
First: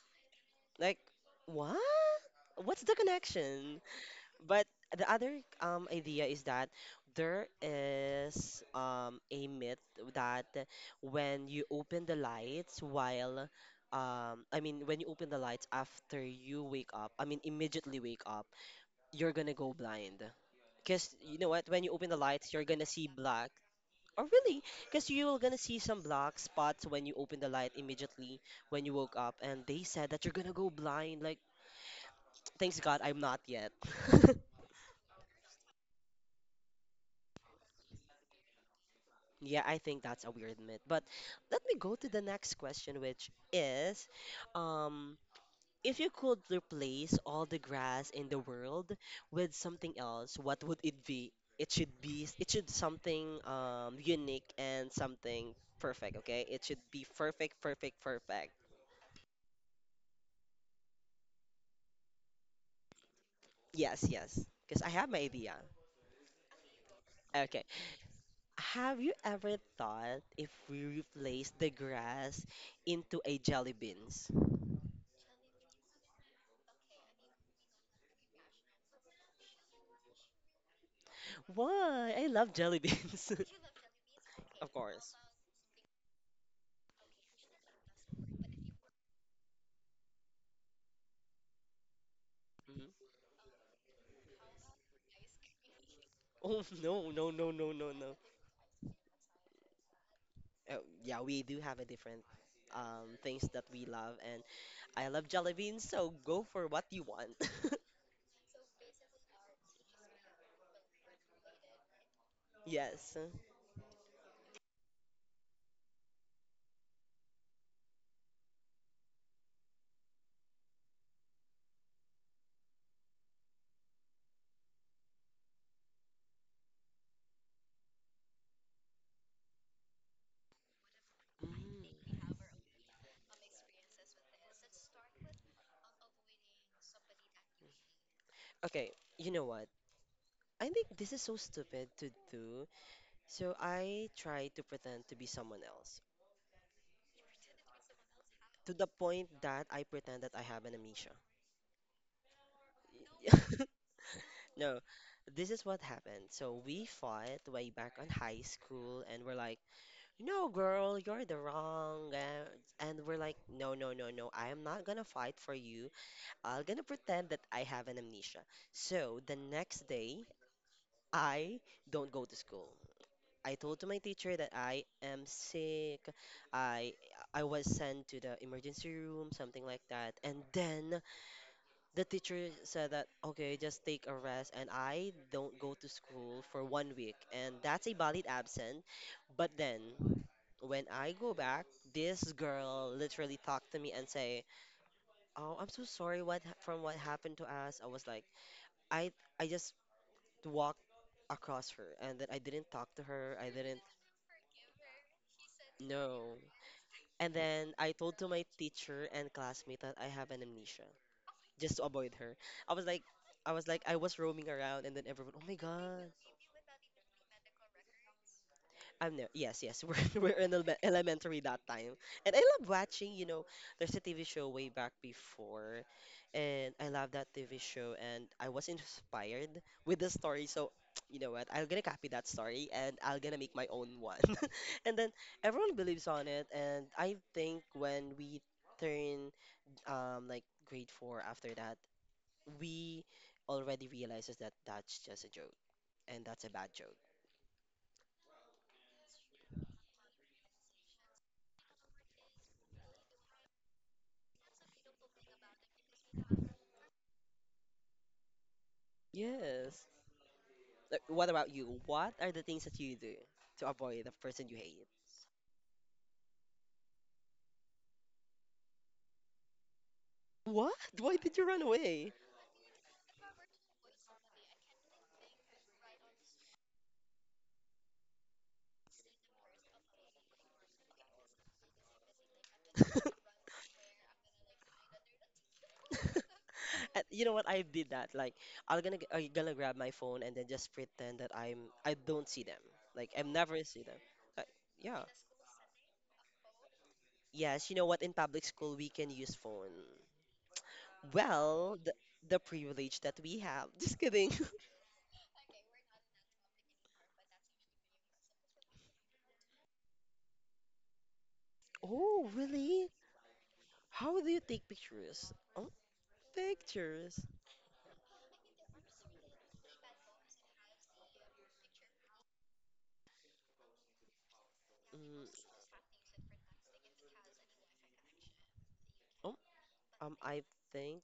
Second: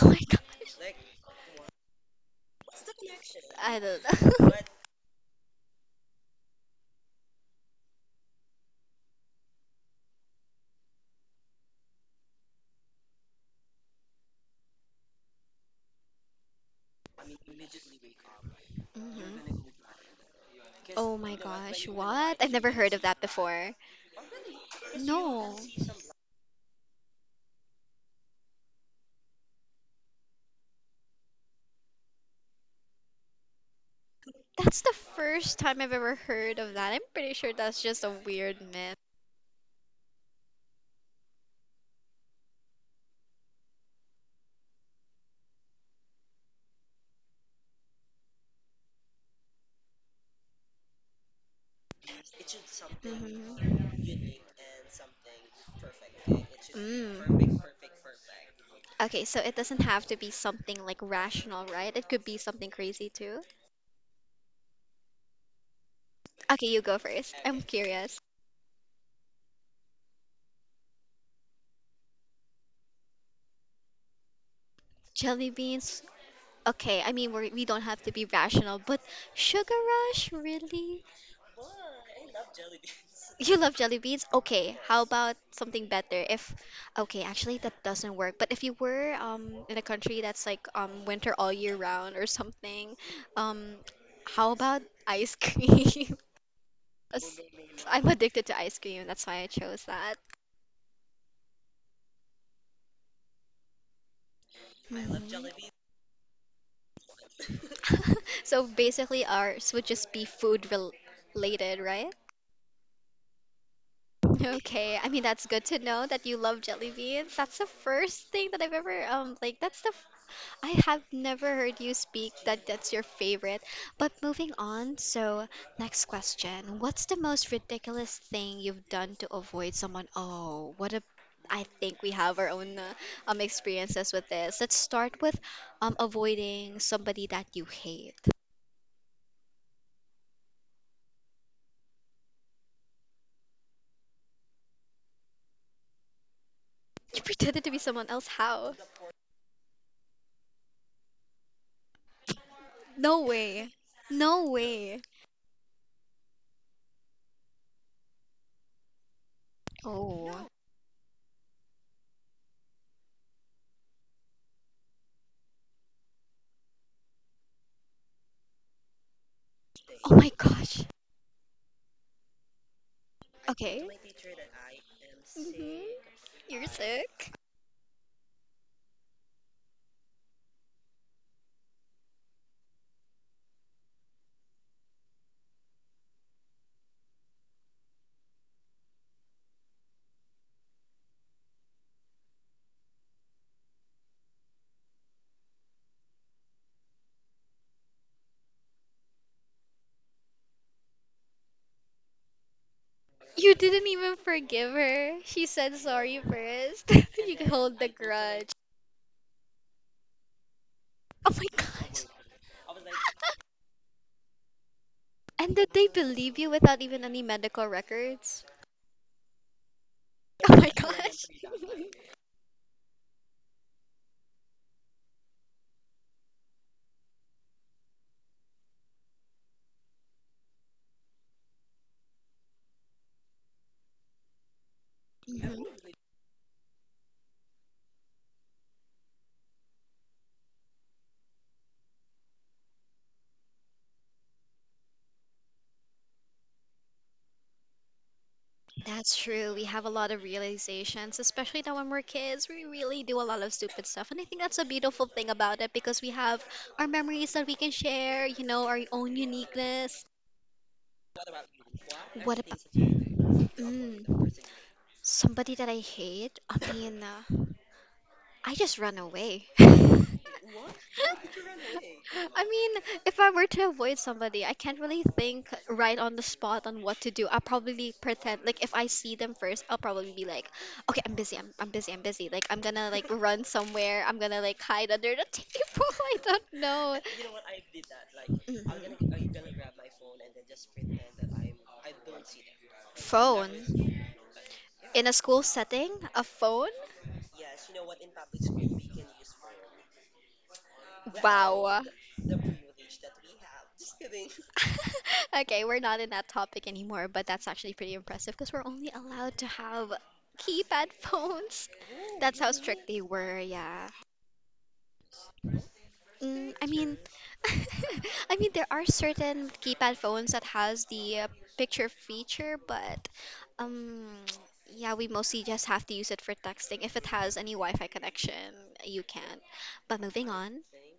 S2: Oh my gosh,
S1: Like, what? What's the
S2: I
S1: connection?
S2: don't know.
S1: But the other idea is that there is a myth that when you open the lights while I mean when you open the lights after you wake up, I mean immediately wake up, you're gonna
S2: Mhm.
S1: go blind. Because
S2: Oh my
S1: you know what? When
S2: gosh,
S1: you open the
S2: what? I've
S1: lights, you're
S2: never
S1: gonna
S2: heard of
S1: see
S2: that
S1: black.
S2: before.
S1: Or really, because you were
S2: No,
S1: gonna see some black spots when you open the light immediately when you woke up. And they said that you're gonna go blind. Like, thanks God, I'm not yet.
S2: that's the first time I've ever heard of that. I'm pretty sure that's just a weird myth.
S1: Yeah, I think that's a weird myth. But let me go to the next question, which is, um, if you could replace all the grass in the world with something else, what would it be? It should something unique and something perfect, okay?
S2: Mhm.
S1: It should be
S2: Mm.
S1: perfect, perfect, perfect.
S2: Okay, so it doesn't have to be something like rational, right? It could be something crazy too.
S1: Yes, yes. Because I have my idea.
S2: Okay, you go first. I'm
S1: Okay.
S2: curious.
S1: Have you ever thought if we replace the grass into a jelly beans?
S2: Jelly beans. Okay, I mean we don't have to be rational, but sugar rush really?
S1: Why? I love jelly beans.
S2: You love jelly beans?
S1: Of
S2: Okay, how
S1: course.
S2: about something better? If Okay, actually that doesn't work. But if you were in a country that's like winter all year round or
S1: Mhm.
S2: something, um how about ice cream?
S1: Oh no, no,
S2: 'Cause
S1: no, no, no,
S2: I'm
S1: no.
S2: addicted to ice cream. That's why I chose that.
S1: Yeah, we do have a different things that we love, and I love jelly
S2: Mhm.
S1: so go for what you want.
S2: So basically, ours would just be food related, right?
S1: Yes. Mm.
S2: Okay, I mean that's good to know that you love jelly beans. That's the first thing that I've ever like, that's the I have never heard you speak that that's your favorite. But moving on, so next question. What's the most ridiculous thing you've done to avoid someone? Oh, what a I think we have our own experiences with this. Let's start with avoiding somebody that you hate.
S1: Okay, you know what? I think this is so stupid to do. So I try to pretend to be someone else
S2: You pretended to be someone else.
S1: to
S2: How?
S1: the point that I pretend that I have an amnesia.
S2: No way. No
S1: No,
S2: way.
S1: this is what happened. So we fought way back on high school, and we're like, "No,
S2: Oh.
S1: girl, you're the wrong." And we're like, no, no, no, no. I am not gonna fight for you. I'm gonna pretend that I have an amnesia. So the next
S2: Oh
S1: day,
S2: my gosh.
S1: I don't go to school. I told to
S2: Okay.
S1: my teacher that I am
S2: Hmm.
S1: sick.
S2: You're
S1: I
S2: sick.
S1: I was sent to the emergency room, something like that. And then the teacher said that, okay, just take a rest. And I don't go to school for one week. And that's a valid absent. But then when I go back, this girl literally talked to me and say, "Oh, I'm so sorry what from what happened to us." I was like, I I just walked across her and then I didn't talk to her. I
S2: You
S1: didn't
S2: didn't even forgive her. She said sorry
S1: know.
S2: first.
S1: And
S2: You can
S1: then
S2: hold the
S1: I told to my
S2: grudge.
S1: teacher and classmate that I have an amnesia
S2: Oh my
S1: just to
S2: gosh.
S1: avoid her. I was like I was like I was roaming around and then everyone, "Oh
S2: And
S1: my
S2: did they
S1: God."
S2: believe you without even any medical records?
S1: I'm there. Yes, yes. We're in
S2: Oh my gosh.
S1: elementary that time. And I love watching, you know, there's a TV show way back before, and I love that TV show and I was inspired with the story. So, you know what? I'm gonna copy that story and I'm gonna make my own one. And then
S2: Hmm.
S1: everyone believes on it and I think when we turn like grade 4 after that, we already realizes that that's just a joke and that's a bad joke.
S2: That's true. We have a lot of realizations, especially now when we're kids. We really do a lot of stupid stuff. And I think that's a beautiful thing about it because we have our memories that we can share, you know, our own
S1: Yes.
S2: uniqueness.
S1: What about you? What are
S2: What
S1: the
S2: about.
S1: things that you do to avoid the
S2: Mm.
S1: person you hate?
S2: Somebody that I hate? I mean, I just run away.
S1: What? Why did you run away?
S2: I mean, if I were to avoid somebody, I can't really think right on the spot on what to do. I'll probably pretend like if I see them first, I'll probably be like, "Okay, I'm busy. I'm busy. I'm busy." Like I'm gonna like run somewhere. I'm gonna like hide under the table. I don't know.
S1: And you know what? I did that. Like
S2: I'm Mhm.
S1: I'm gonna grab my phone and then just pretend that I don't see them. Like I'm
S2: Phone,
S1: never see them.
S2: yeah.
S1: Like, yeah.
S2: In a school setting, a phone.
S1: Yes, you know what? In public school, we can use phone. Well,
S2: Wow.
S1: the privilege that we have. Just kidding.
S2: Okay, we're not in that topic anymore, but that's actually pretty impressive because we're only allowed to have keypad phones.
S1: Oh,
S2: That's how strict
S1: really?
S2: they were, yeah.
S1: How do you take pictures? Oh,
S2: Mm, I mean,
S1: pictures.
S2: I mean there are certain keypad phones that has the picture feature, but um yeah, we mostly
S1: Mm,
S2: just have to use it for texting. If it has any Wi-Fi connection, you
S1: oh,
S2: can. But moving
S1: I
S2: on,
S1: think.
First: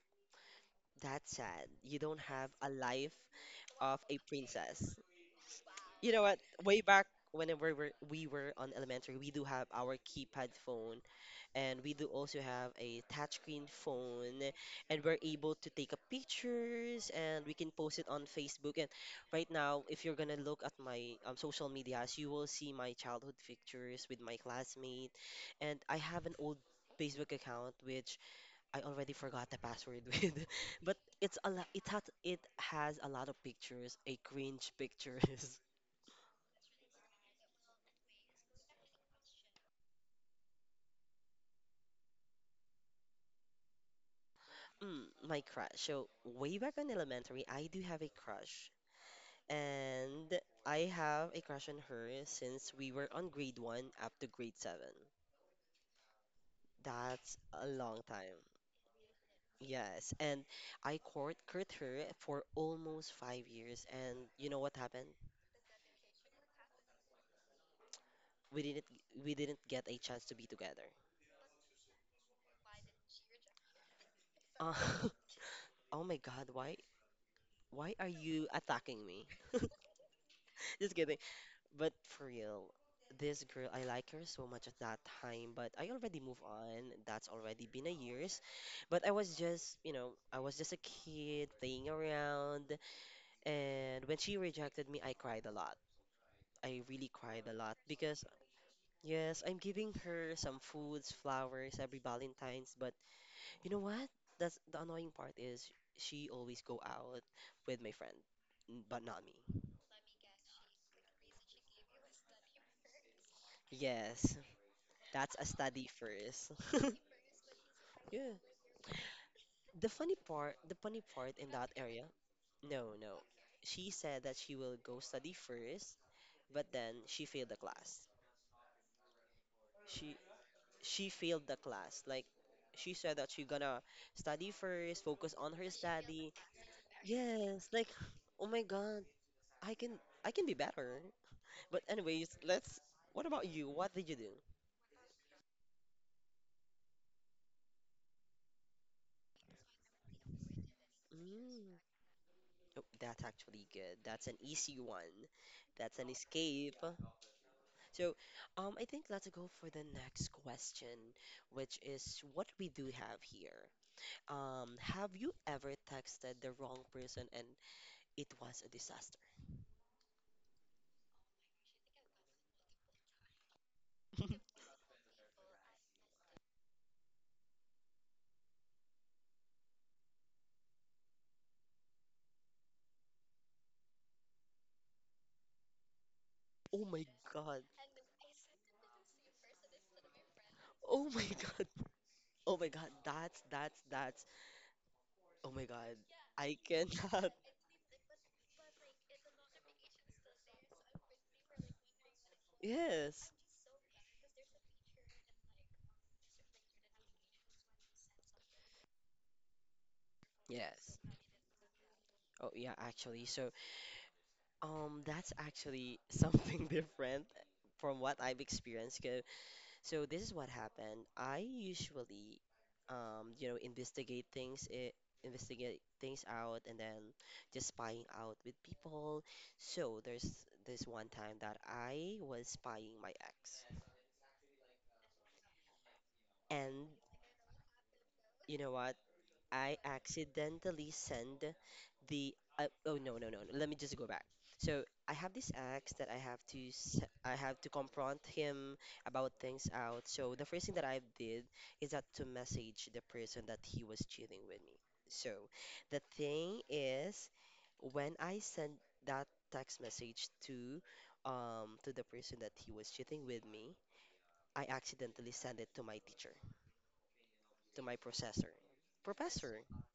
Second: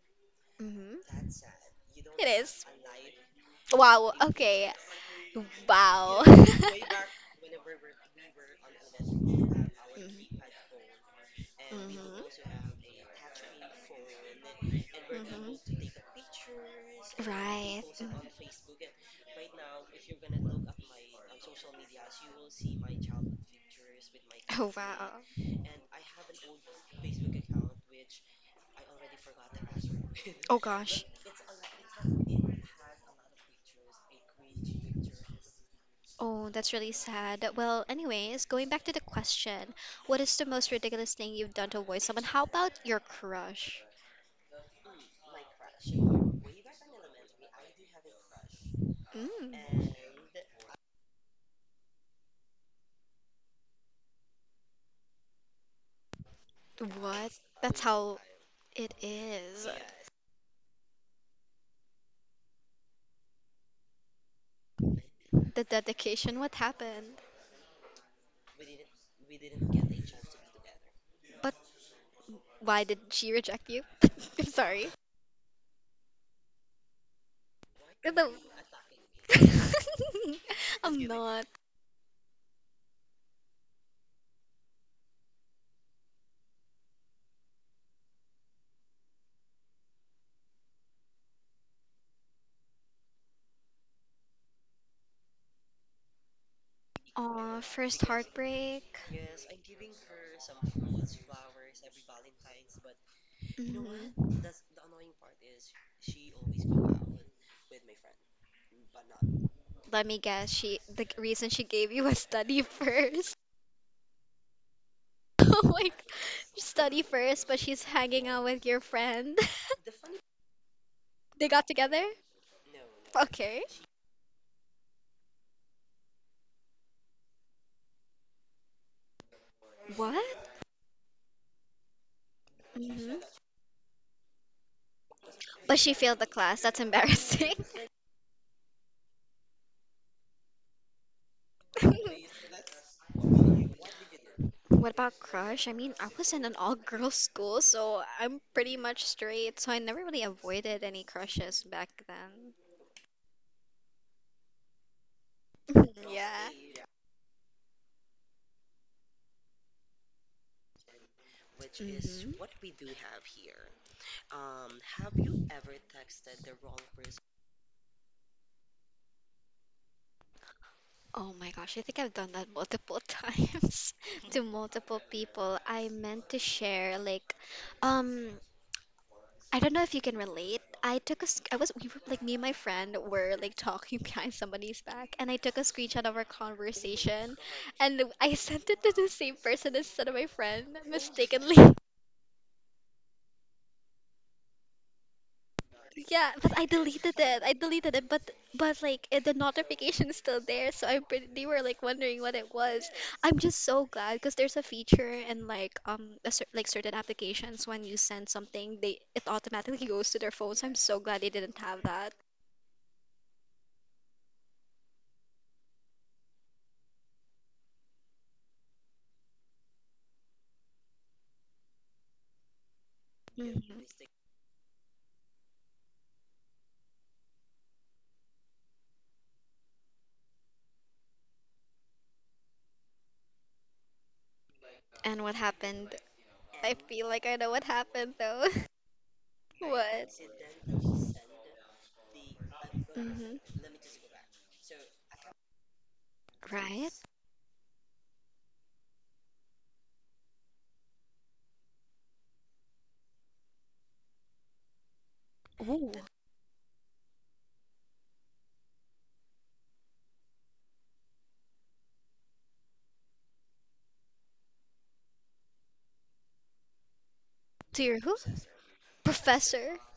S2: mm-hmm.
S1: That's sad. You don't
S2: It
S1: have
S2: is.
S1: a life of
S2: Wow,
S1: a
S2: okay.
S1: princess. You
S2: Wow.
S1: know what? Way back when we were on elementary, we do have our keypad phone, and we do also have
S2: Mhm.
S1: a touchscreen phone, and we're able to take up pictures, and we can
S2: Right.
S1: post it on Facebook. And right now, if you're gonna look at my social medias, you will see my childhood pictures with my
S2: Oh
S1: classmate,
S2: wow.
S1: and I have an old Facebook account which I already forgot the password with,
S2: Oh
S1: but
S2: gosh.
S1: it's a lot. It has a lot of pictures, a cringe pictures.
S2: Oh, that's really sad. Well, anyways, going back to the question, what is the most ridiculous thing you've done to avoid someone? How about your crush?
S1: Mm, my crush. So way back in elementary, I do have a crush,
S2: Mm,
S1: and I have a crush on her since we were on grade one up to grade 7.
S2: what?
S1: That's a
S2: That's
S1: long
S2: how
S1: time.
S2: it is.
S1: Yes, and I court her for almost 5 years, and you know what happened?
S2: The dedication, what happened?
S1: We didn't we didn't get a chance to be together.
S2: But why did she reject you? I'm
S1: Uh,
S2: sorry.
S1: oh my God, Why are
S2: The-
S1: you attacking me? Just
S2: I'm
S1: kidding.
S2: not.
S1: But for real, this girl, I like her so much at that time, but I already moved on. That's already been a years. But I was just, I was just a kid playing around. And when she rejected me, I cried a lot. I really cried a
S2: Aw,
S1: lot
S2: first
S1: because,
S2: heartbreak.
S1: yes, I'm giving her some foods, flowers every Valentine's. But you know
S2: Mhm.
S1: what? That's the annoying part is she always go out with my friend, but not me.
S2: Let me guess, she the reason she gave you was study first.
S1: Yes. That's a
S2: Oh my
S1: study
S2: g-
S1: first.
S2: study first, but she's hanging
S1: Yeah.
S2: out with your friend.
S1: The funny part
S2: They
S1: in
S2: got
S1: that
S2: together?
S1: area, no, no.
S2: Okay.
S1: She said that she will go study first, but then she failed the class. She
S2: What?
S1: she failed the class. Like she said
S2: Hmm.
S1: that she gonna study first, focus on her
S2: But she failed the
S1: study.
S2: class. That's embarrassing.
S1: Yes, like oh my God, I can I can be better. But anyways, let's what about you? What did you do?
S2: What about crush? I mean, I was in an all-girls school, so I'm pretty much straight, so I never really avoided any crushes
S1: Mm.
S2: back then.
S1: Oh, that's actually good. That's an easy one. That's an
S2: Yeah.
S1: escape. So, I think let's go for the next question, which is what we do
S2: Hmm.
S1: have here. Have you ever texted the wrong person and it was a disaster?
S2: Oh my gosh, I think I've done that multiple times to multiple people. I meant to share like um I don't know if you can relate. I took a sc- I was we were like me and my friend were like talking behind somebody's back and I took a screenshot of our
S1: Oh my
S2: conversation
S1: God.
S2: and I sent it to the same person instead of my friend
S1: Oh my
S2: mistakenly.
S1: God. Oh my God. That's, that's. Oh my God.
S2: Yeah,
S1: I
S2: but I deleted
S1: cannot.
S2: it. I deleted it, but like it, the notification is still there, so I'm pretty, they were like wondering what it was.
S1: Yes.
S2: I'm just so glad because there's a feature in like a cer like certain applications when you send something, they it automatically goes to their phones. I'm
S1: Yes.
S2: so glad they didn't have that.
S1: Oh yeah, actually. So, that's actually something different from what I've experienced. 'Cause so this is what happened. You know,
S2: Mhm.
S1: investigate things out, and then just spying out with people. So there's this one time that I was spying my ex,
S2: And what happened? I
S1: and
S2: feel like I know what happened though.
S1: you know what? I
S2: What?
S1: accidentally send the oh no,
S2: Hmm.
S1: let me just go back. So I have this axe that
S2: Right?
S1: I have to confront him about things out. So the first thing that I did is that to message the person that he was cheating with me. So
S2: Ooh.
S1: the thing is when I sent that text message to the person that he was cheating with me, I accidentally sent it to my teacher,
S2: To
S1: to
S2: your
S1: my
S2: who?
S1: professor. Professor,
S2: Professor.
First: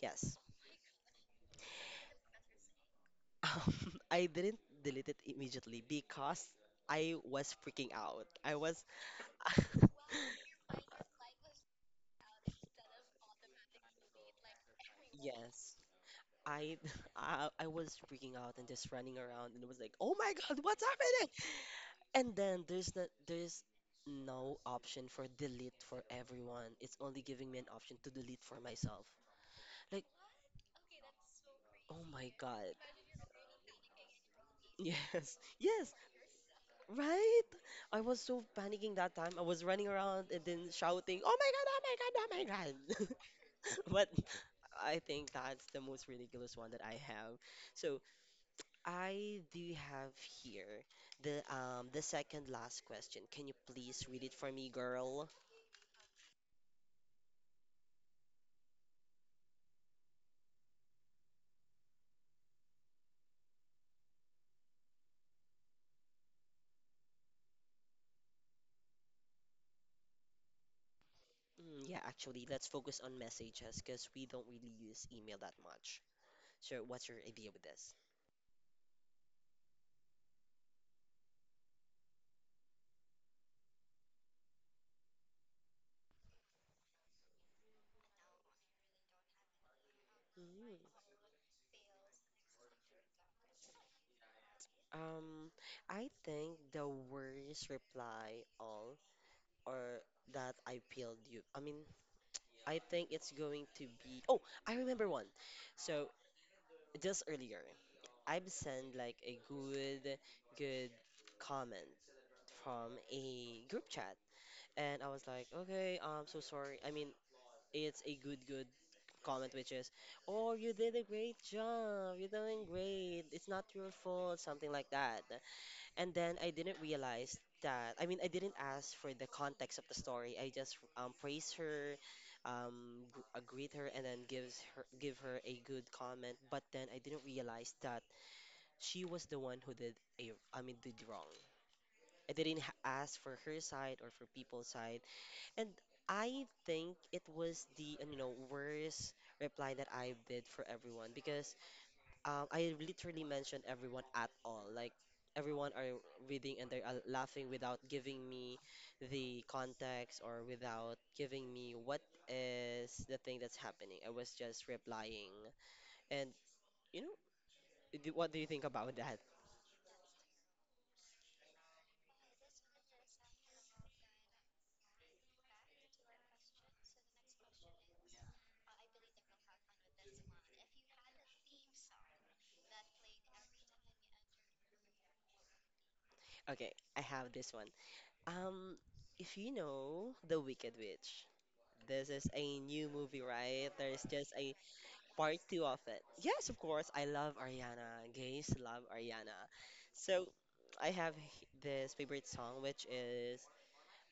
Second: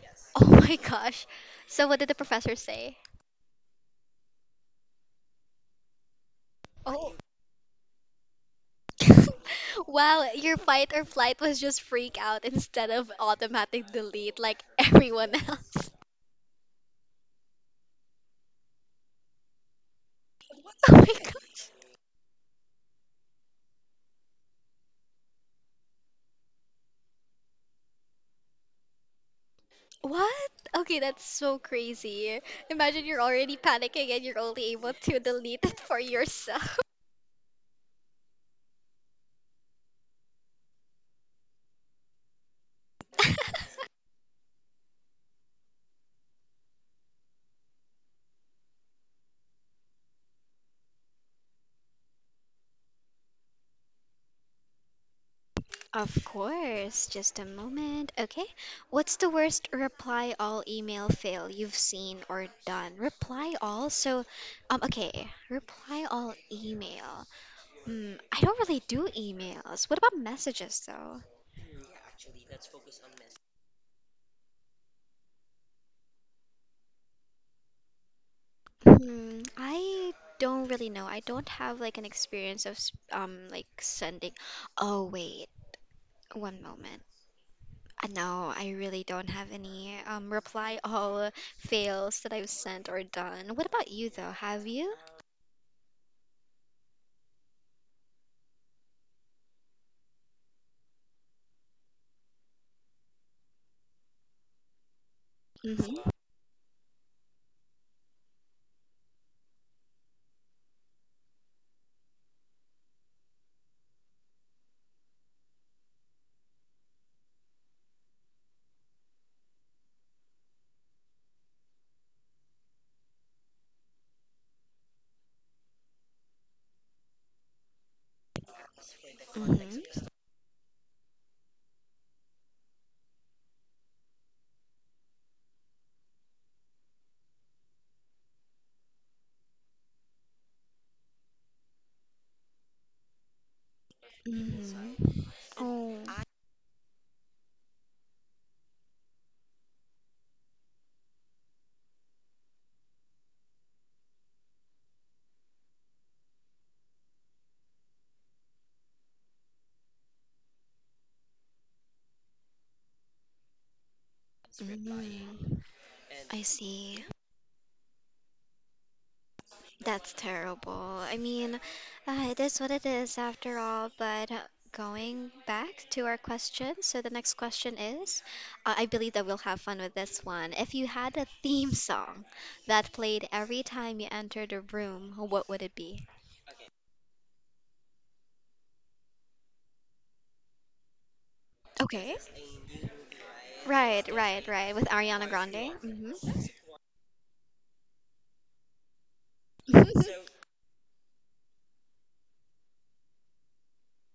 S1: yes.
S2: Oh my gosh. So what did the professor say?
S1: Um, I didn't delete it immediately because
S2: Oh.
S1: I was freaking out.
S2: Wow, your fight or flight was just freak out instead of automatic delete like everyone
S1: Yes,
S2: else.
S1: I, I was freaking out and just running around and was like, "Oh my God, what's
S2: Oh my
S1: happening?"
S2: gosh.
S1: And then there's no option for delete for everyone. It's only giving me an option to delete for myself. Like,
S2: What? Okay, that's so
S1: oh my
S2: crazy.
S1: God,
S2: Imagine you're already panicking and you're only able to
S1: yes,
S2: delete it
S1: yes,
S2: for yourself.
S1: right? I was so panicking that time. I was running around and then shouting, "Oh my God, oh my God, oh my God!" But I think that's the most ridiculous one that I have. So I do have here the second last question. Can you please read it for me, girl?
S2: Of course, just a moment. Okay. What's the worst reply all email fail you've seen or done? Reply all. So, okay. Reply all email. Hmm. I don't really do emails. What about messages though?
S1: Mm, yeah, actually, let's focus on messages because we don't really use email that much. So what's your idea with this?
S2: Hmm. I don't really know. I don't have like an experience of like sending. Oh wait, one moment. No, I really don't have any reply
S1: Mm.
S2: all fails that I've sent or done. What about you though? Have you?
S1: Um, I think the worst reply all or that I peeled you. I mean, I think it's going to be. Oh, I remember one.
S2: Mm-hmm.
S1: So just earlier, I've sent like a good comment from a group chat, and I was like, okay, I'm so sorry. I mean, it's a good comment, which is, oh, you did a great job. You're doing great. It's not your fault, something like that. And then I didn't realize that, I mean, I didn't ask for the context of the
S2: Mm-hmm.
S1: story. I just praise her, greet her, and then give her a good comment. But then I didn't realize that she was the one who did I mean, did wrong. I didn't ha- ask for her side or for people's side.
S2: Mm-hmm.
S1: And
S2: Oh.
S1: I think it was you know, worst reply that I did for everyone because I literally mentioned everyone at all. Like everyone are reading and they're laughing without giving me the context or without giving me what is the thing that's happening. I was just replying,
S2: Mm-hmm.
S1: and
S2: I see.
S1: you know, what do you think about that?
S2: That's terrible. I mean, it is what it is after all. But going back to our question, so the next question is, I believe that we'll have fun with this one. If you had a theme song that played every time you entered a room, what would it be?
S1: Okay, I have this one. Um, if you know The Wicked Witch. This
S2: Okay.
S1: is a new movie, right? There's
S2: Right,
S1: just
S2: right,
S1: a
S2: right. With Ariana
S1: part two
S2: Grande.
S1: of it.
S2: Mm-hmm.
S1: Yes, of course, I love Ariana. Gays love Ariana. So this favorite song, which is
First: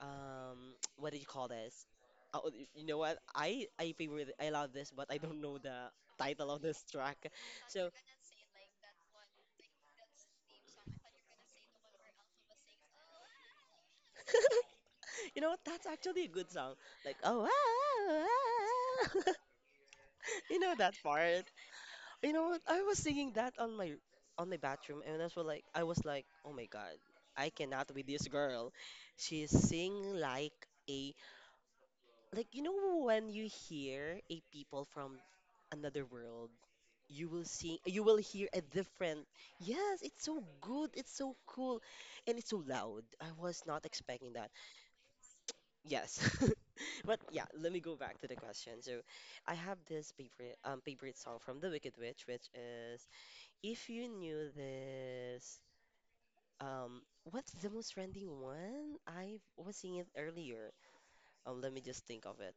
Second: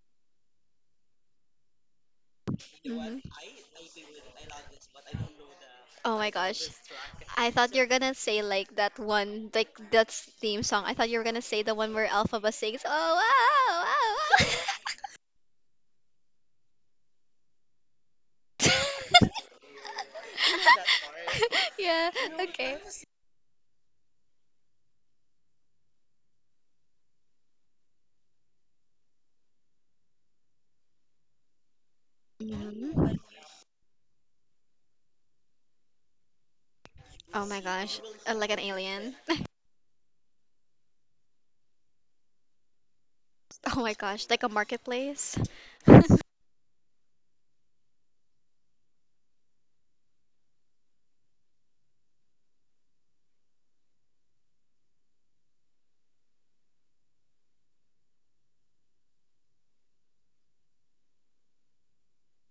S1: what do you call this? Oh, you know
S2: Hmm.
S1: what? I love this, but I don't know the
S2: Oh my
S1: title
S2: gosh.
S1: of this track.
S2: I thought you
S1: So
S2: are gonna say like that one, like that theme song. I thought you were gonna say the one where Elphaba sings, "Oh wow, wow,
S1: you know what? That's actually a good song. Like oh, ah,
S2: wow."
S1: ah, ah. you know that part.
S2: Yeah,
S1: You know what? I
S2: okay.
S1: was singing that on my bathroom, and that's what like I was like, oh my god, I cannot with this girl. She sing like a like you know
S2: Mhm.
S1: when you hear a people from another world,
S2: Oh my
S1: you
S2: gosh,
S1: will hear
S2: like
S1: a
S2: an alien.
S1: different. Yes, it's so good, it's so cool, and it's so loud. I was not
S2: Oh my gosh,
S1: expecting
S2: like
S1: that.
S2: a marketplace.
S1: Yes, but yeah, let me go back to the question. So, I have this favorite song from The Wicked Witch, which is if you knew this, what's the most trending one? I was seeing it earlier. Let me just think of it.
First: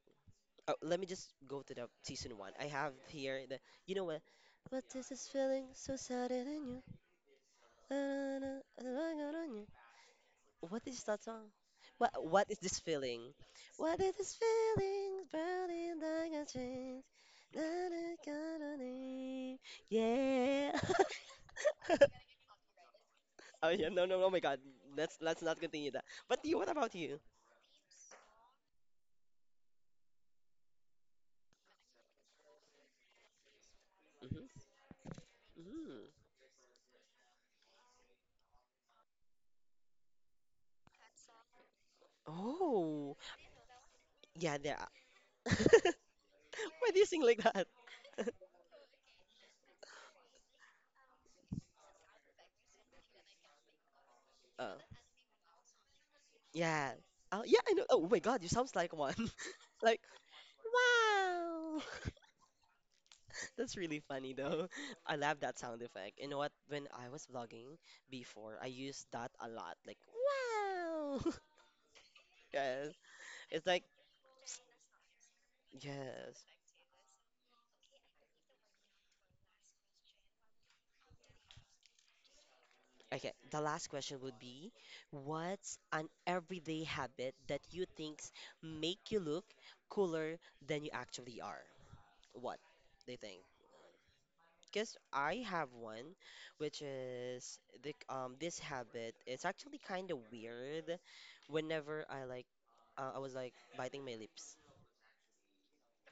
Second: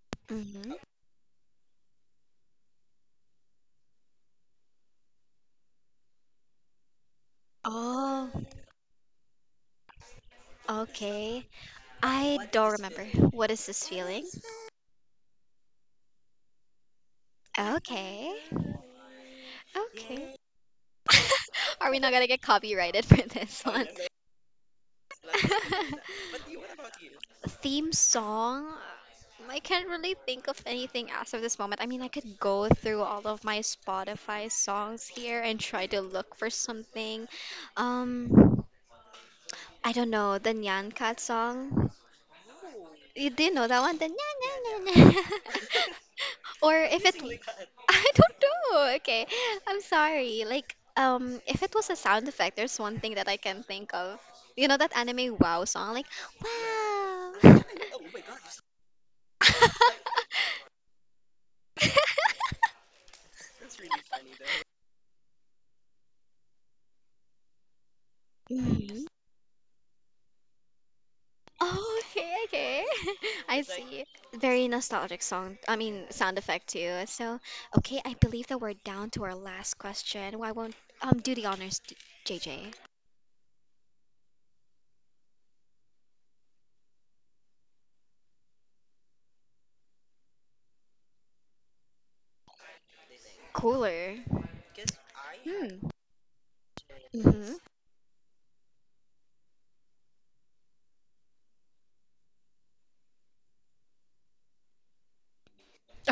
S2: Hmm.
S1: Let me just go to the season one. I have here the, you know what? What is this feeling so sudden in you? Na,
S2: Oh,
S1: na, na, na, na, na, na, what is that
S2: okay.
S1: song?
S2: I
S1: What is
S2: don't
S1: this
S2: remember.
S1: feeling?
S2: What is this
S1: What is
S2: feeling?
S1: this feeling? Burning like a change. Na, na,
S2: Okay.
S1: na, na, na.
S2: Okay.
S1: Yeah.
S2: Are we not gonna get copyrighted for this
S1: Oh
S2: one?
S1: yeah, no, no, oh my God. Let's not continue that. But you, what about you?
S2: Theme song? I can't really think of anything as of this moment. I mean, I could go through all of my Spotify
S1: Hmm
S2: songs here and try to
S1: hmm
S2: look for something. Um, I don't know, the Nyan Cat song.
S1: Oh,
S2: You do know that one? The Nyan
S1: yeah,
S2: Yeah, Nyan
S1: there.
S2: yeah. Nyan
S1: Are-
S2: Nyan. Or
S1: Why do
S2: if
S1: you
S2: it,
S1: sing like that?
S2: I don't know. Okay, I'm sorry. Like, if it was a sound effect, there's one thing that I can think of. You
S1: Oh,
S2: know that anime Wow song, like
S1: yeah.
S2: Wow.
S1: Oh, yeah, I know. Oh my God, you sounds like one. Like, wow. That's really funny though. I love that sound effect. You know what? When I was vlogging before, I used
S2: Mhm.
S1: that a lot. Like, wow.
S2: Oh, okay, okay.
S1: Yes.
S2: I
S1: It's like,
S2: see. Very nostalgic song. I mean, sound
S1: yes.
S2: effect too. So, okay, I believe that we're down to our last question. Why won't do the honors, JJ?
S1: Okay, the last question would be, what's an everyday habit that you think make you look cooler than you actually are? What do you think?
S2: Cooler.
S1: Because I have
S2: Hmm.
S1: one, which
S2: Mhm.
S1: is the this habit. It's actually kind of weird. Whenever I like, I was like biting my lips.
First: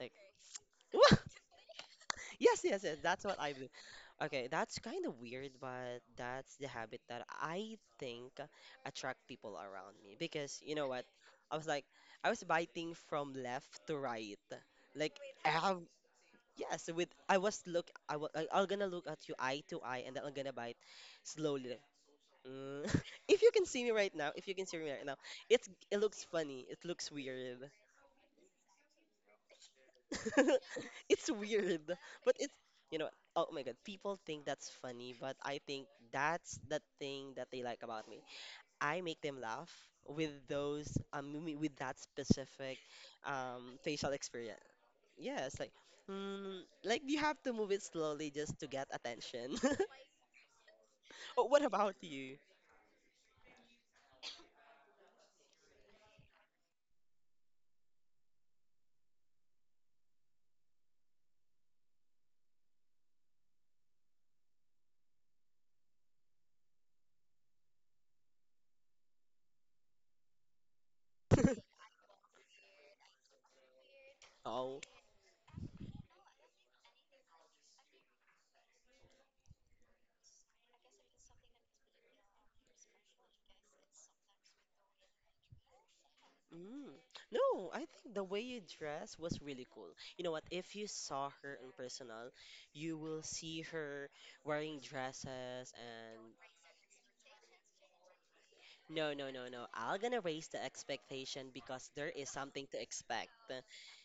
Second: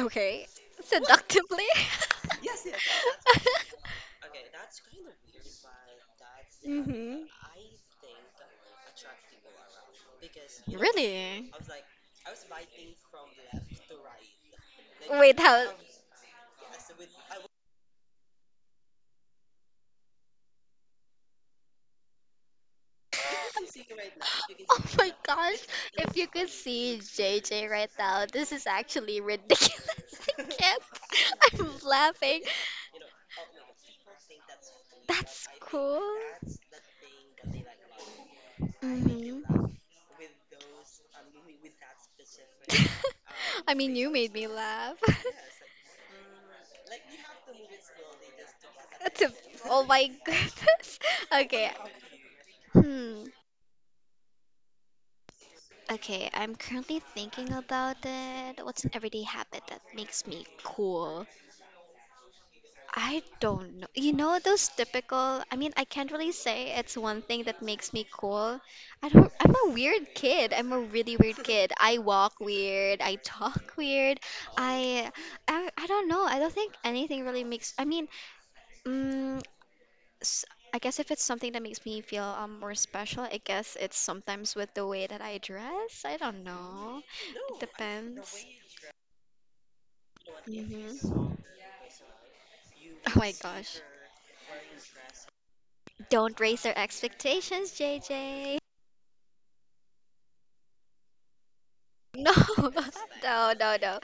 S1: Like,
S2: Seductively?
S1: yes, yes, yes. That's what I do. Okay, that's kind of weird, but that's the habit that
S2: Hmm.
S1: I think attract people around me because you know what?
S2: Really?
S1: I
S2: I
S1: was
S2: was like
S1: like, I was biting from left to right. Like
S2: wait,
S1: I
S2: how? I
S1: have
S2: was
S1: yes, with I'm gonna look at you eye to eye and then I'm gonna bite slowly. Mm. If you
S2: you
S1: can
S2: can see
S1: see me
S2: it right
S1: right
S2: now.
S1: now, If you
S2: You
S1: can
S2: can see. Oh,
S1: see me
S2: it right
S1: right
S2: my
S1: now,
S2: now. Gosh, it's
S1: it
S2: if it's
S1: looks
S2: you could
S1: funny. It
S2: funny. See
S1: looks weird.
S2: JJ right now, this is actually ridiculous. I can't.
S1: It's
S2: I'm
S1: weird, but
S2: laughing.
S1: it's you know, oh
S2: Oh
S1: my
S2: no,
S1: God,
S2: people
S1: people
S2: think
S1: think
S2: that's
S1: that's
S2: funny,
S1: funny,
S2: but
S1: but
S2: that's I
S1: I think
S2: think
S1: that's the thing that they like about me.
S2: cool.
S1: I make
S2: Hmm.
S1: them laugh with with that specific
S2: I mean, you
S1: facial
S2: made me
S1: experience.
S2: laugh.
S1: Yes, like mm, like you have to move it slowly just to get
S2: To-
S1: attention.
S2: oh my goodness.
S1: Oh, what
S2: Okay.
S1: about you?
S2: Hmm. Okay, I'm currently thinking about it. What's an everyday habit that makes me cool? I don't know. You know, those typical, I mean, I can't really say it's one thing that makes me cool. I don't, I'm a weird kid. I'm a really weird kid. I walk weird. I talk weird.
S1: Oh.
S2: I, I don't know. I don't think anything really makes, I mean, mm, s- I guess if it's something that makes me feel more special, I guess it's sometimes with the way that I dress. I don't
S1: Mm.
S2: know. It
S1: No, I think the way
S2: depends.
S1: you dress was really cool. You know what? If you
S2: Hmm.
S1: saw her in personal, you
S2: Oh
S1: will
S2: my
S1: see
S2: gosh.
S1: her wearing dresses and
S2: Don't raise their expectations, JJ.
S1: no. I'm gonna raise the expectation because there is
S2: No,
S1: something to expect.
S2: no, no, no.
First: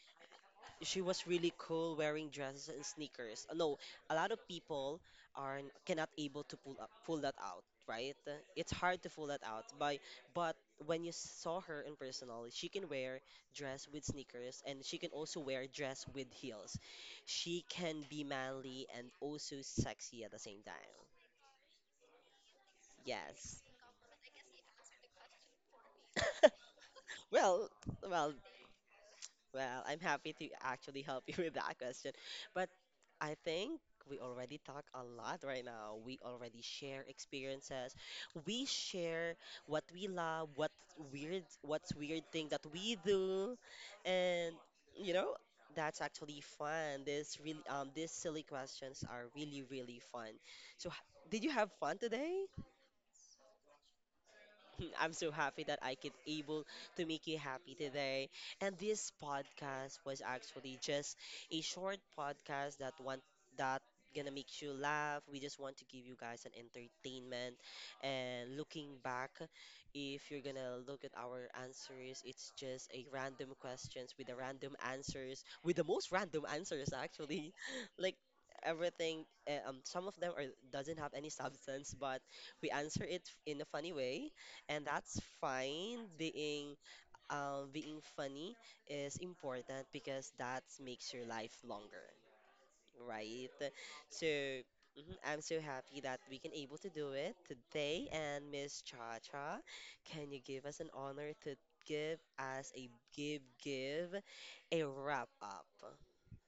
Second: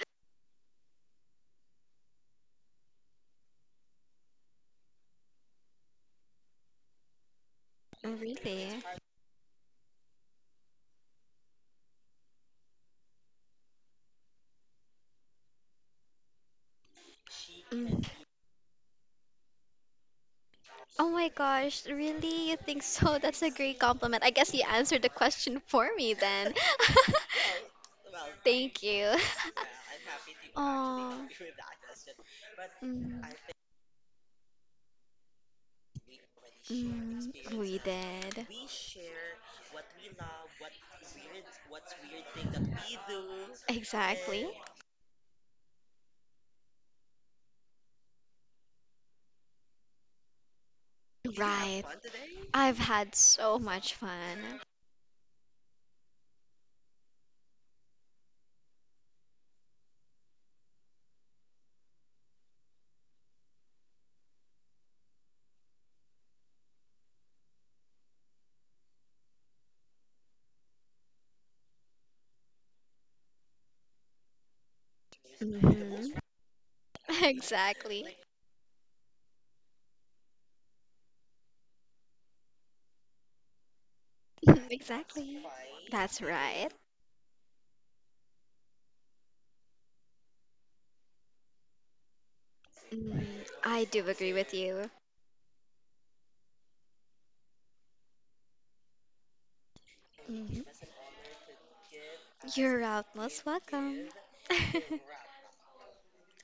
S1: She was really cool wearing dresses and sneakers. No, a lot of people are cannot able to pull that out, right?
S2: Really?
S1: It's hard to pull that out. By but when you saw her in personal, she can wear dress with sneakers and she can also wear dress with heels. She
S2: Mm.
S1: can be manly and also sexy at the same time.
S2: Oh my gosh, really? You think so? That's a
S1: Yes.
S2: great compliment. I guess you answered the question for me then.
S1: Well, well,
S2: Thank you.
S1: Well, I'm happy to actually help
S2: Oh.
S1: you with that question. But
S2: Mm.
S1: I think we already talk a lot right now. We already share
S2: Mm, we
S1: experiences.
S2: did.
S1: We share what we love, what weird, what's weird thing that we do,
S2: Exactly.
S1: and you know, that's actually fun. This really, these silly questions are really, really fun. So, did you have
S2: Right.
S1: fun today?
S2: I've had so much fun.
S1: I'm so happy that I could able to make you happy today. And this podcast was actually just a short podcast that want that gonna make you laugh. We just want to give you guys an entertainment. And looking back, if you're gonna look at our answers, it's just a random questions with the random answers, with the most
S2: Hmm.
S1: random answers actually.
S2: Exactly.
S1: Like everything some of them are doesn't have any substance but we answer it in a funny way and that's
S2: Exactly.
S1: fine.
S2: That's right.
S1: Being funny is important because that makes your life longer,
S2: Mm,
S1: right?
S2: I do
S1: So
S2: agree with you.
S1: mhm, I'm so happy that we can able to do it today. And Miss Cha Cha, can you give
S2: Mhm.
S1: us an honor to give us
S2: You're
S1: a
S2: out most welcome.
S1: give a wrap up?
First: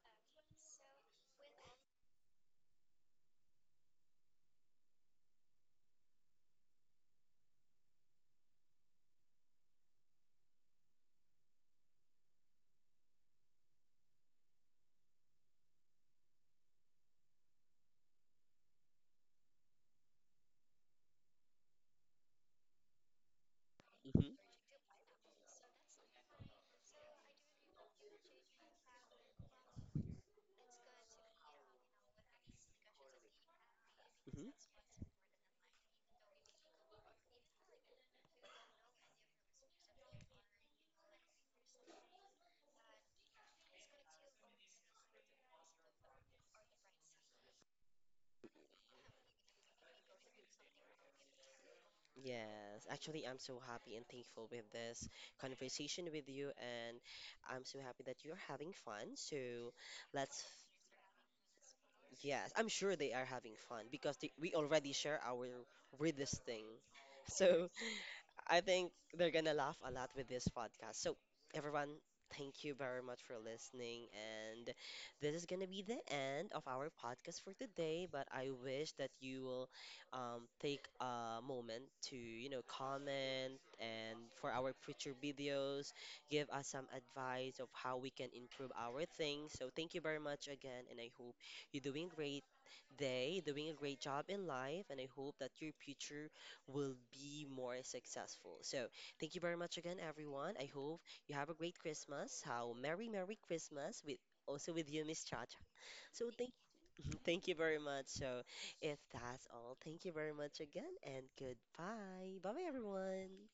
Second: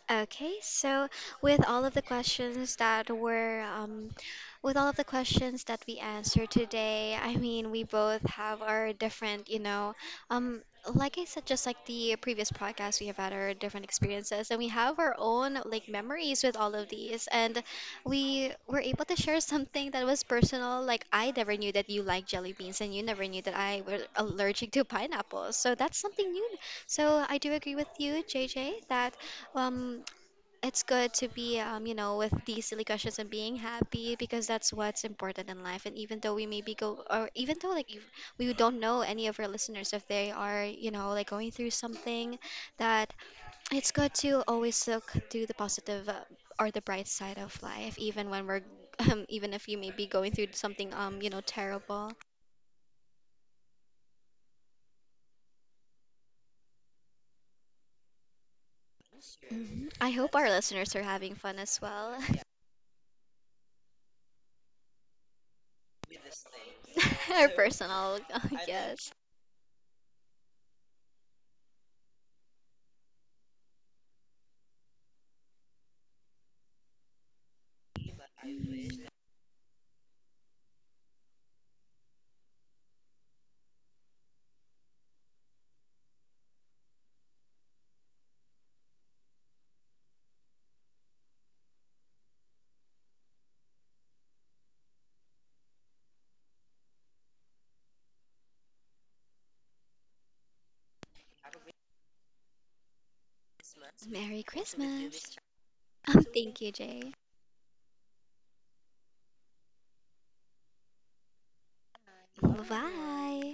S2: Okay, so with all of the questions that were, um, with all of the questions that we answered today, I mean, we both have our different, you know, um, like I said, just like the previous podcast, we have had our different experiences and we have our own like memories with all of these. And we were able to share something that was personal. Like, I never knew that you like jelly beans and you never knew that I were
S1: Hmm
S2: allergic to pineapples. So that's something new. So I do agree with you, JJ, that. Um, it's good to be, with these silly questions and being happy because that's what's important in life. And even though we maybe go, or even though like if we don't know any of our listeners if they are, you know, like going through something, that it's good to always look to the positive, or the bright side of life, even when we're, even if you may be going through something, terrible.
S1: Yes, actually, I'm so happy and thankful with this conversation with you, and I'm so happy that you're having fun. So
S2: Mhm. I hope
S1: let's,
S2: our listeners are having fun as well.
S1: yes, I'm sure they are having fun because we already share our weirdest thing.
S2: Our
S1: So
S2: personal,
S1: I think
S2: yes.
S1: they're gonna laugh a lot with this podcast. So, everyone, thank you very much for listening. And this is gonna be the end of our podcast for today. But I wish that you will take a moment to, you know, comment and for our future videos, give us some advice of how we can improve our things. So, thank you very much again, and I hope you're doing great day, doing a great job in life, and I hope that your future will be more successful. So, thank you very much again, everyone. I hope you have a great Christmas. How merry, merry Christmas with
S2: Merry
S1: also with you, Miss
S2: Christmas.
S1: Chacha. So, thank
S2: Thank you, Jay.
S1: thank you very much. So, if that's all, thank you very much again, and goodbye. Bye, bye, everyone.
S2: Bye.